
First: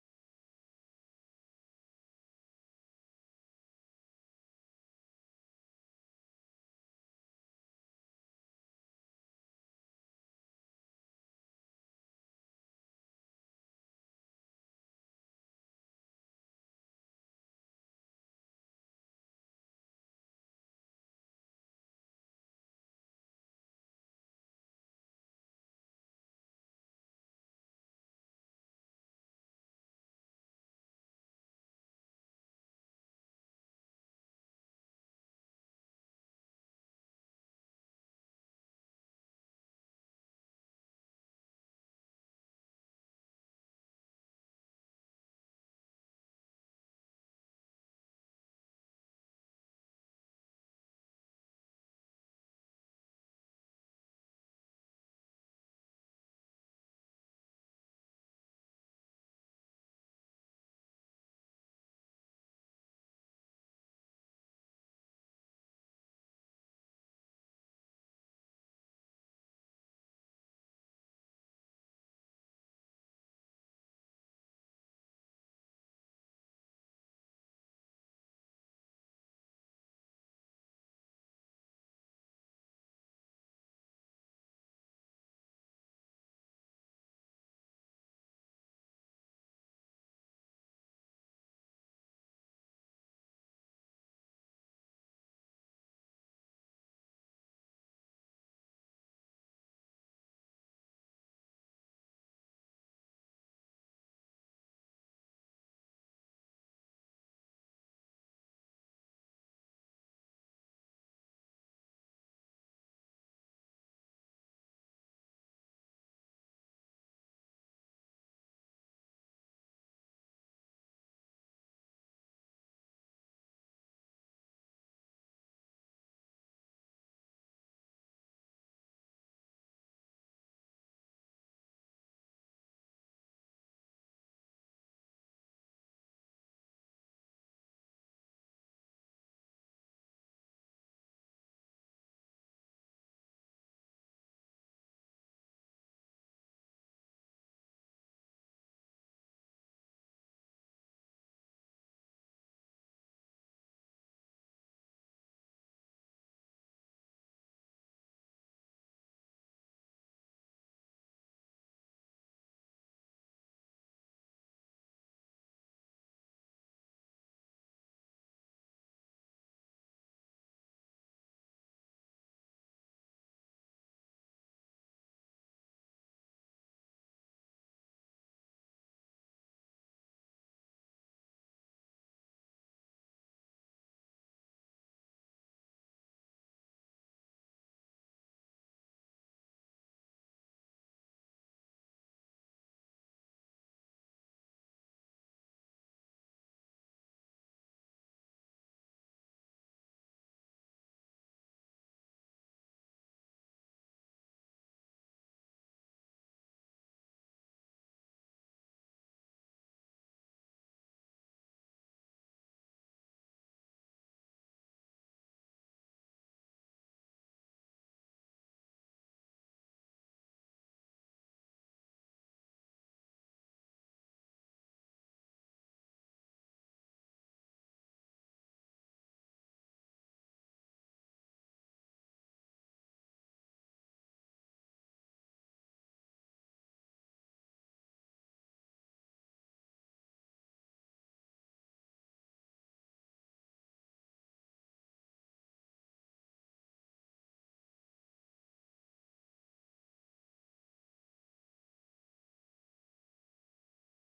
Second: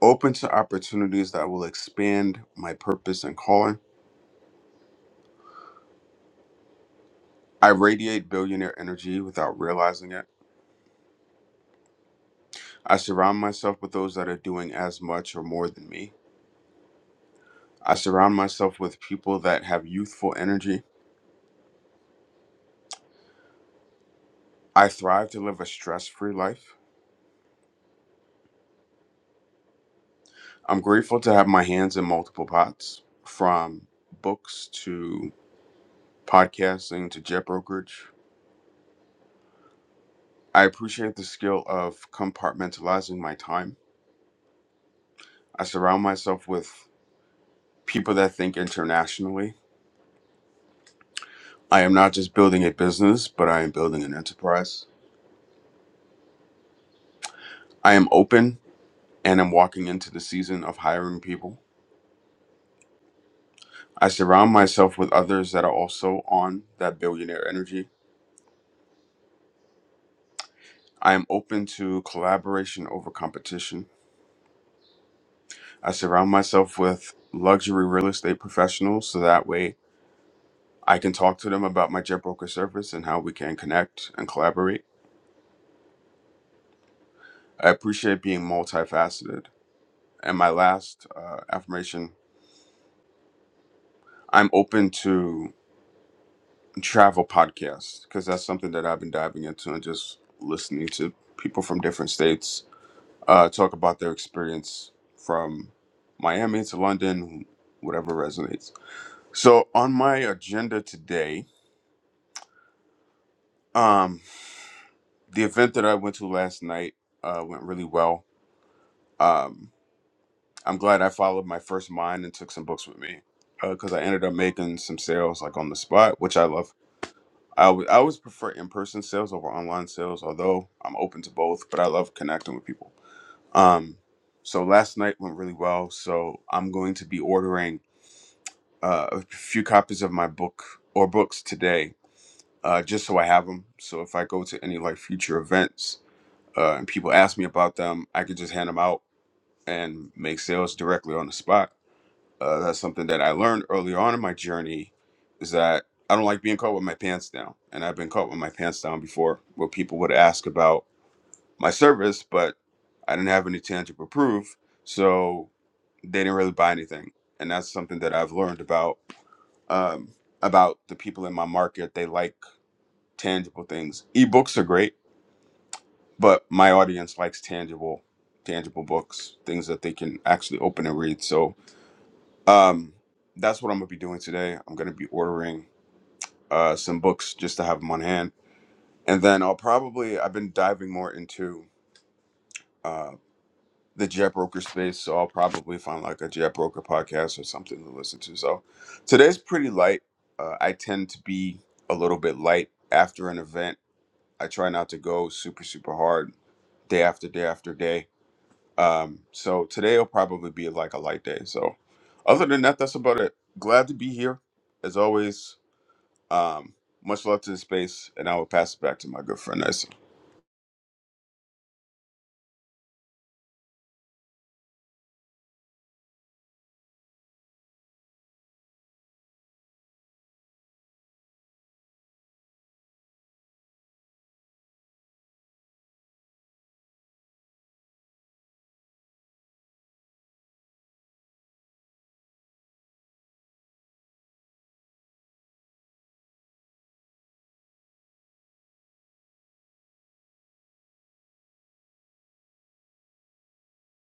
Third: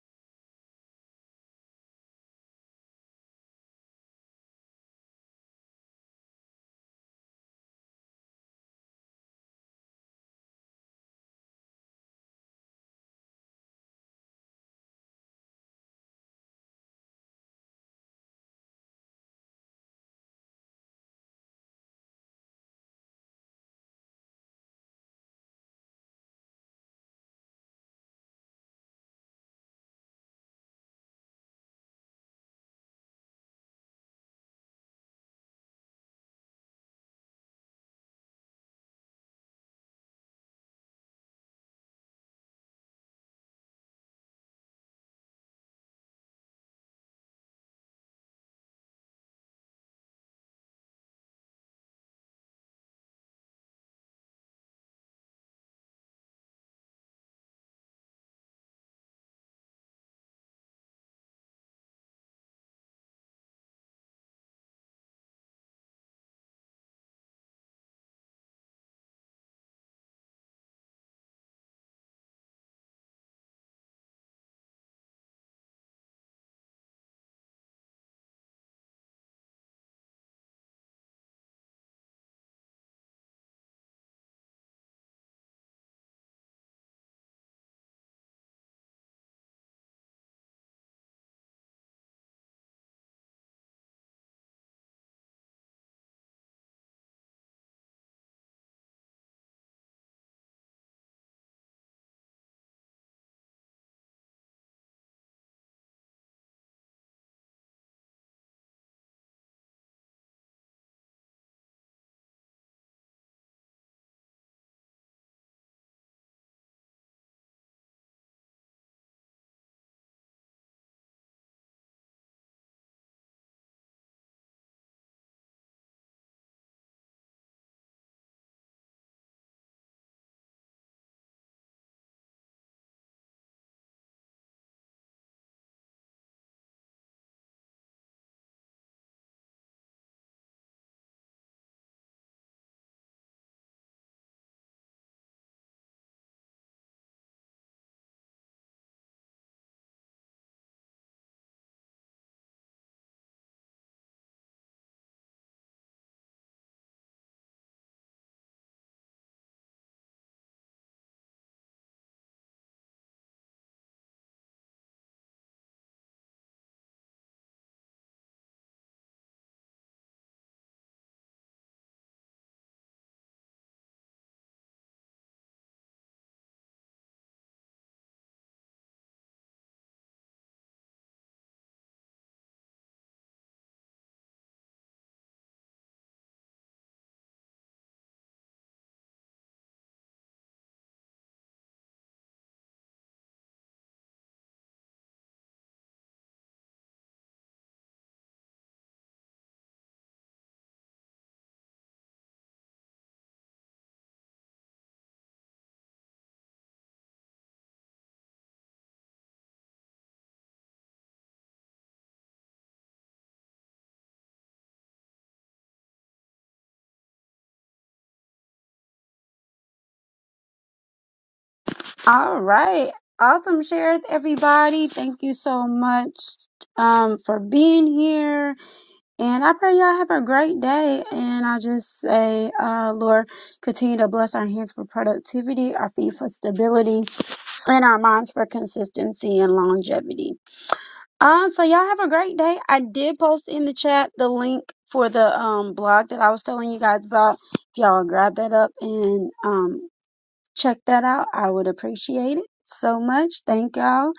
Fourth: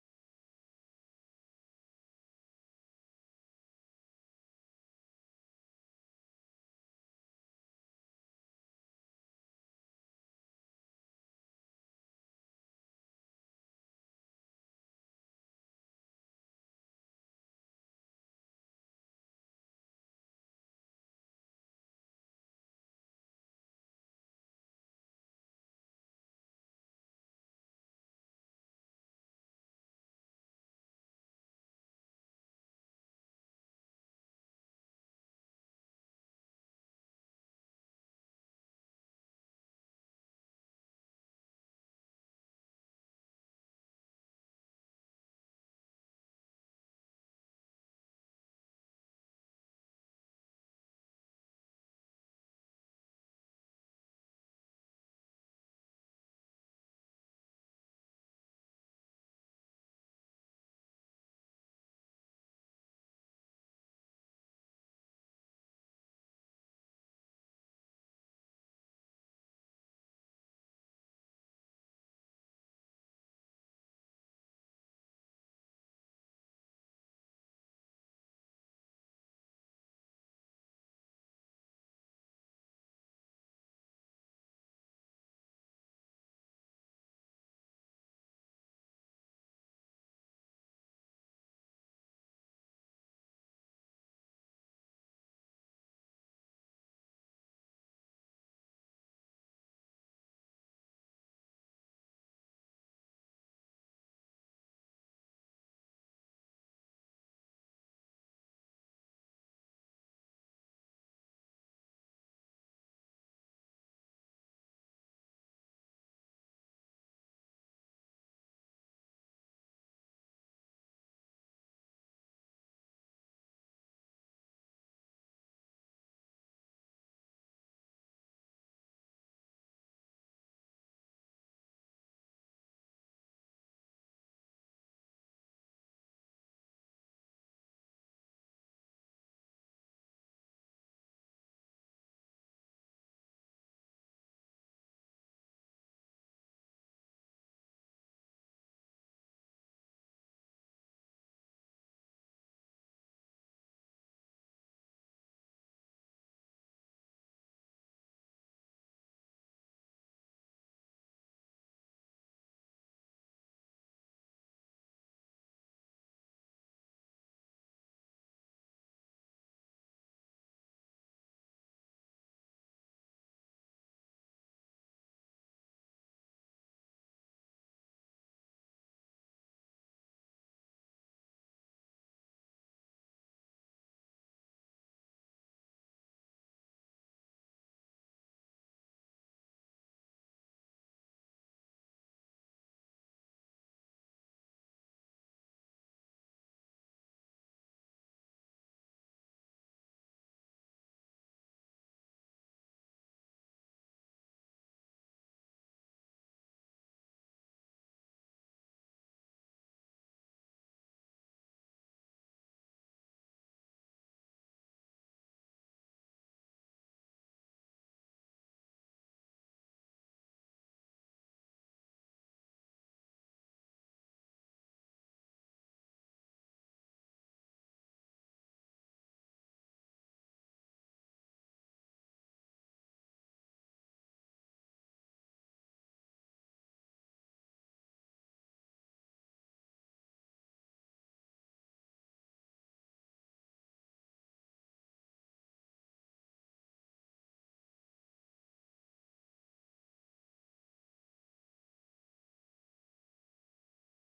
S4: open to opportunities that will expand my purpose and calling. I radiate billionaire energy without realizing it. I surround myself with those that are doing as much or more than me. I surround myself with people that have youthful energy. I thrive to live a stress free life. I'm grateful to have my hands in multiple pots from books to podcasting to jet brokerage. I appreciate the skill of compartmentalizing my time. I surround myself with people that think internationally. I am not just building a business, but I am building an enterprise. I am open and am walking into the season of hiring people. I surround myself with others that are also on that billionaire energy. I am open to collaboration over competition. I surround myself with luxury real estate professionals so that way I can talk to them about my jet broker service and how we can connect and collaborate. I appreciate being multifaceted. And my last uh, affirmation I'm open to travel podcasts because that's something that I've been diving into and just listening to people from different states uh, talk about their experience from Miami to London, whatever resonates. So, on my agenda today, um, the event that I went to last night uh, went really well. Um, I'm glad I followed my first mind and took some books with me because I ended up making some sales like on the spot, which I love. I alwa- I always prefer in person sales over online sales, although I'm open to both, but I love connecting with people. Um, so last night went really well. So I'm going to be ordering uh, a few copies of my book or books today uh, just so I have them. So if I go to any like future events uh, and people ask me about them, I can just hand them out and make sales directly on the spot Uh, that's something that I learned earlier on in my journey is that I don't like being caught with my pants down. And I've been caught with my pants down before where people would ask about my service, but I didn't have any tangible proof. So they didn't really buy anything. And that's something that I've learned about um, about the people in my market. They like tangible things. Ebooks are great, but my audience likes tangible, tangible books, things that they can actually open and read. So Um, that's what I'm gonna be doing today. I'm gonna be ordering uh, some books just to have them on hand, and then I'll probably I've been diving more into uh, the jet broker space, so I'll probably find like a jet broker podcast or something to listen to. So today's pretty light. Uh, I tend to be a little bit light after an event. I try not to go super super hard day after day after day. Um, so today will probably be like a light day. So other than that, that's about it. Glad to be here as always Um, much love to the space, and I will pass it back to my good friend Nessa.
S1: All right. Awesome shares, everybody. Thank you so much um, for being here. And I pray y'all have a great day. And I just say, uh, Lord, continue to bless our hands for productivity, our feet for stability, and our minds for consistency and longevity. Um. so y'all have a great day. I did post in the chat the link for the um blog that I was telling you guys about. If y'all grab that up and um check that out, I would appreciate it so much. Thank y'all.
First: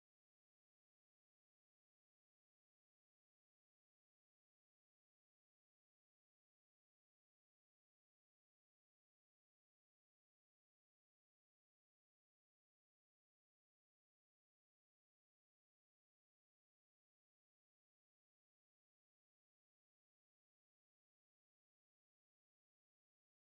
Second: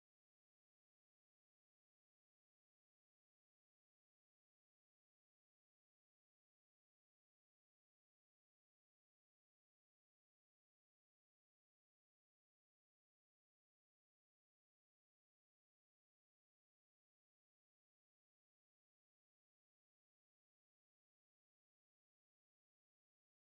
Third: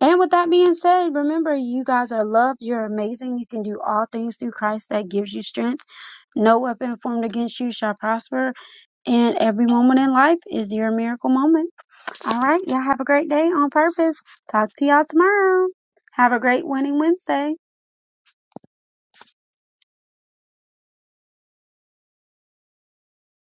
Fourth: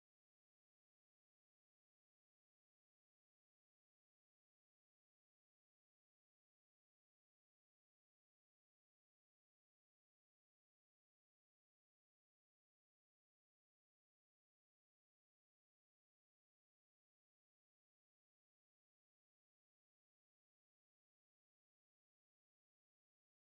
S1: And with that being said, remember you guys are loved. You're amazing. You can do all things through Christ that gives you strength. No weapon formed against you shall prosper. And every moment in life is your miracle moment. All right, y'all have a great day on purpose. Talk to y'all tomorrow. Have a great winning Wednesday.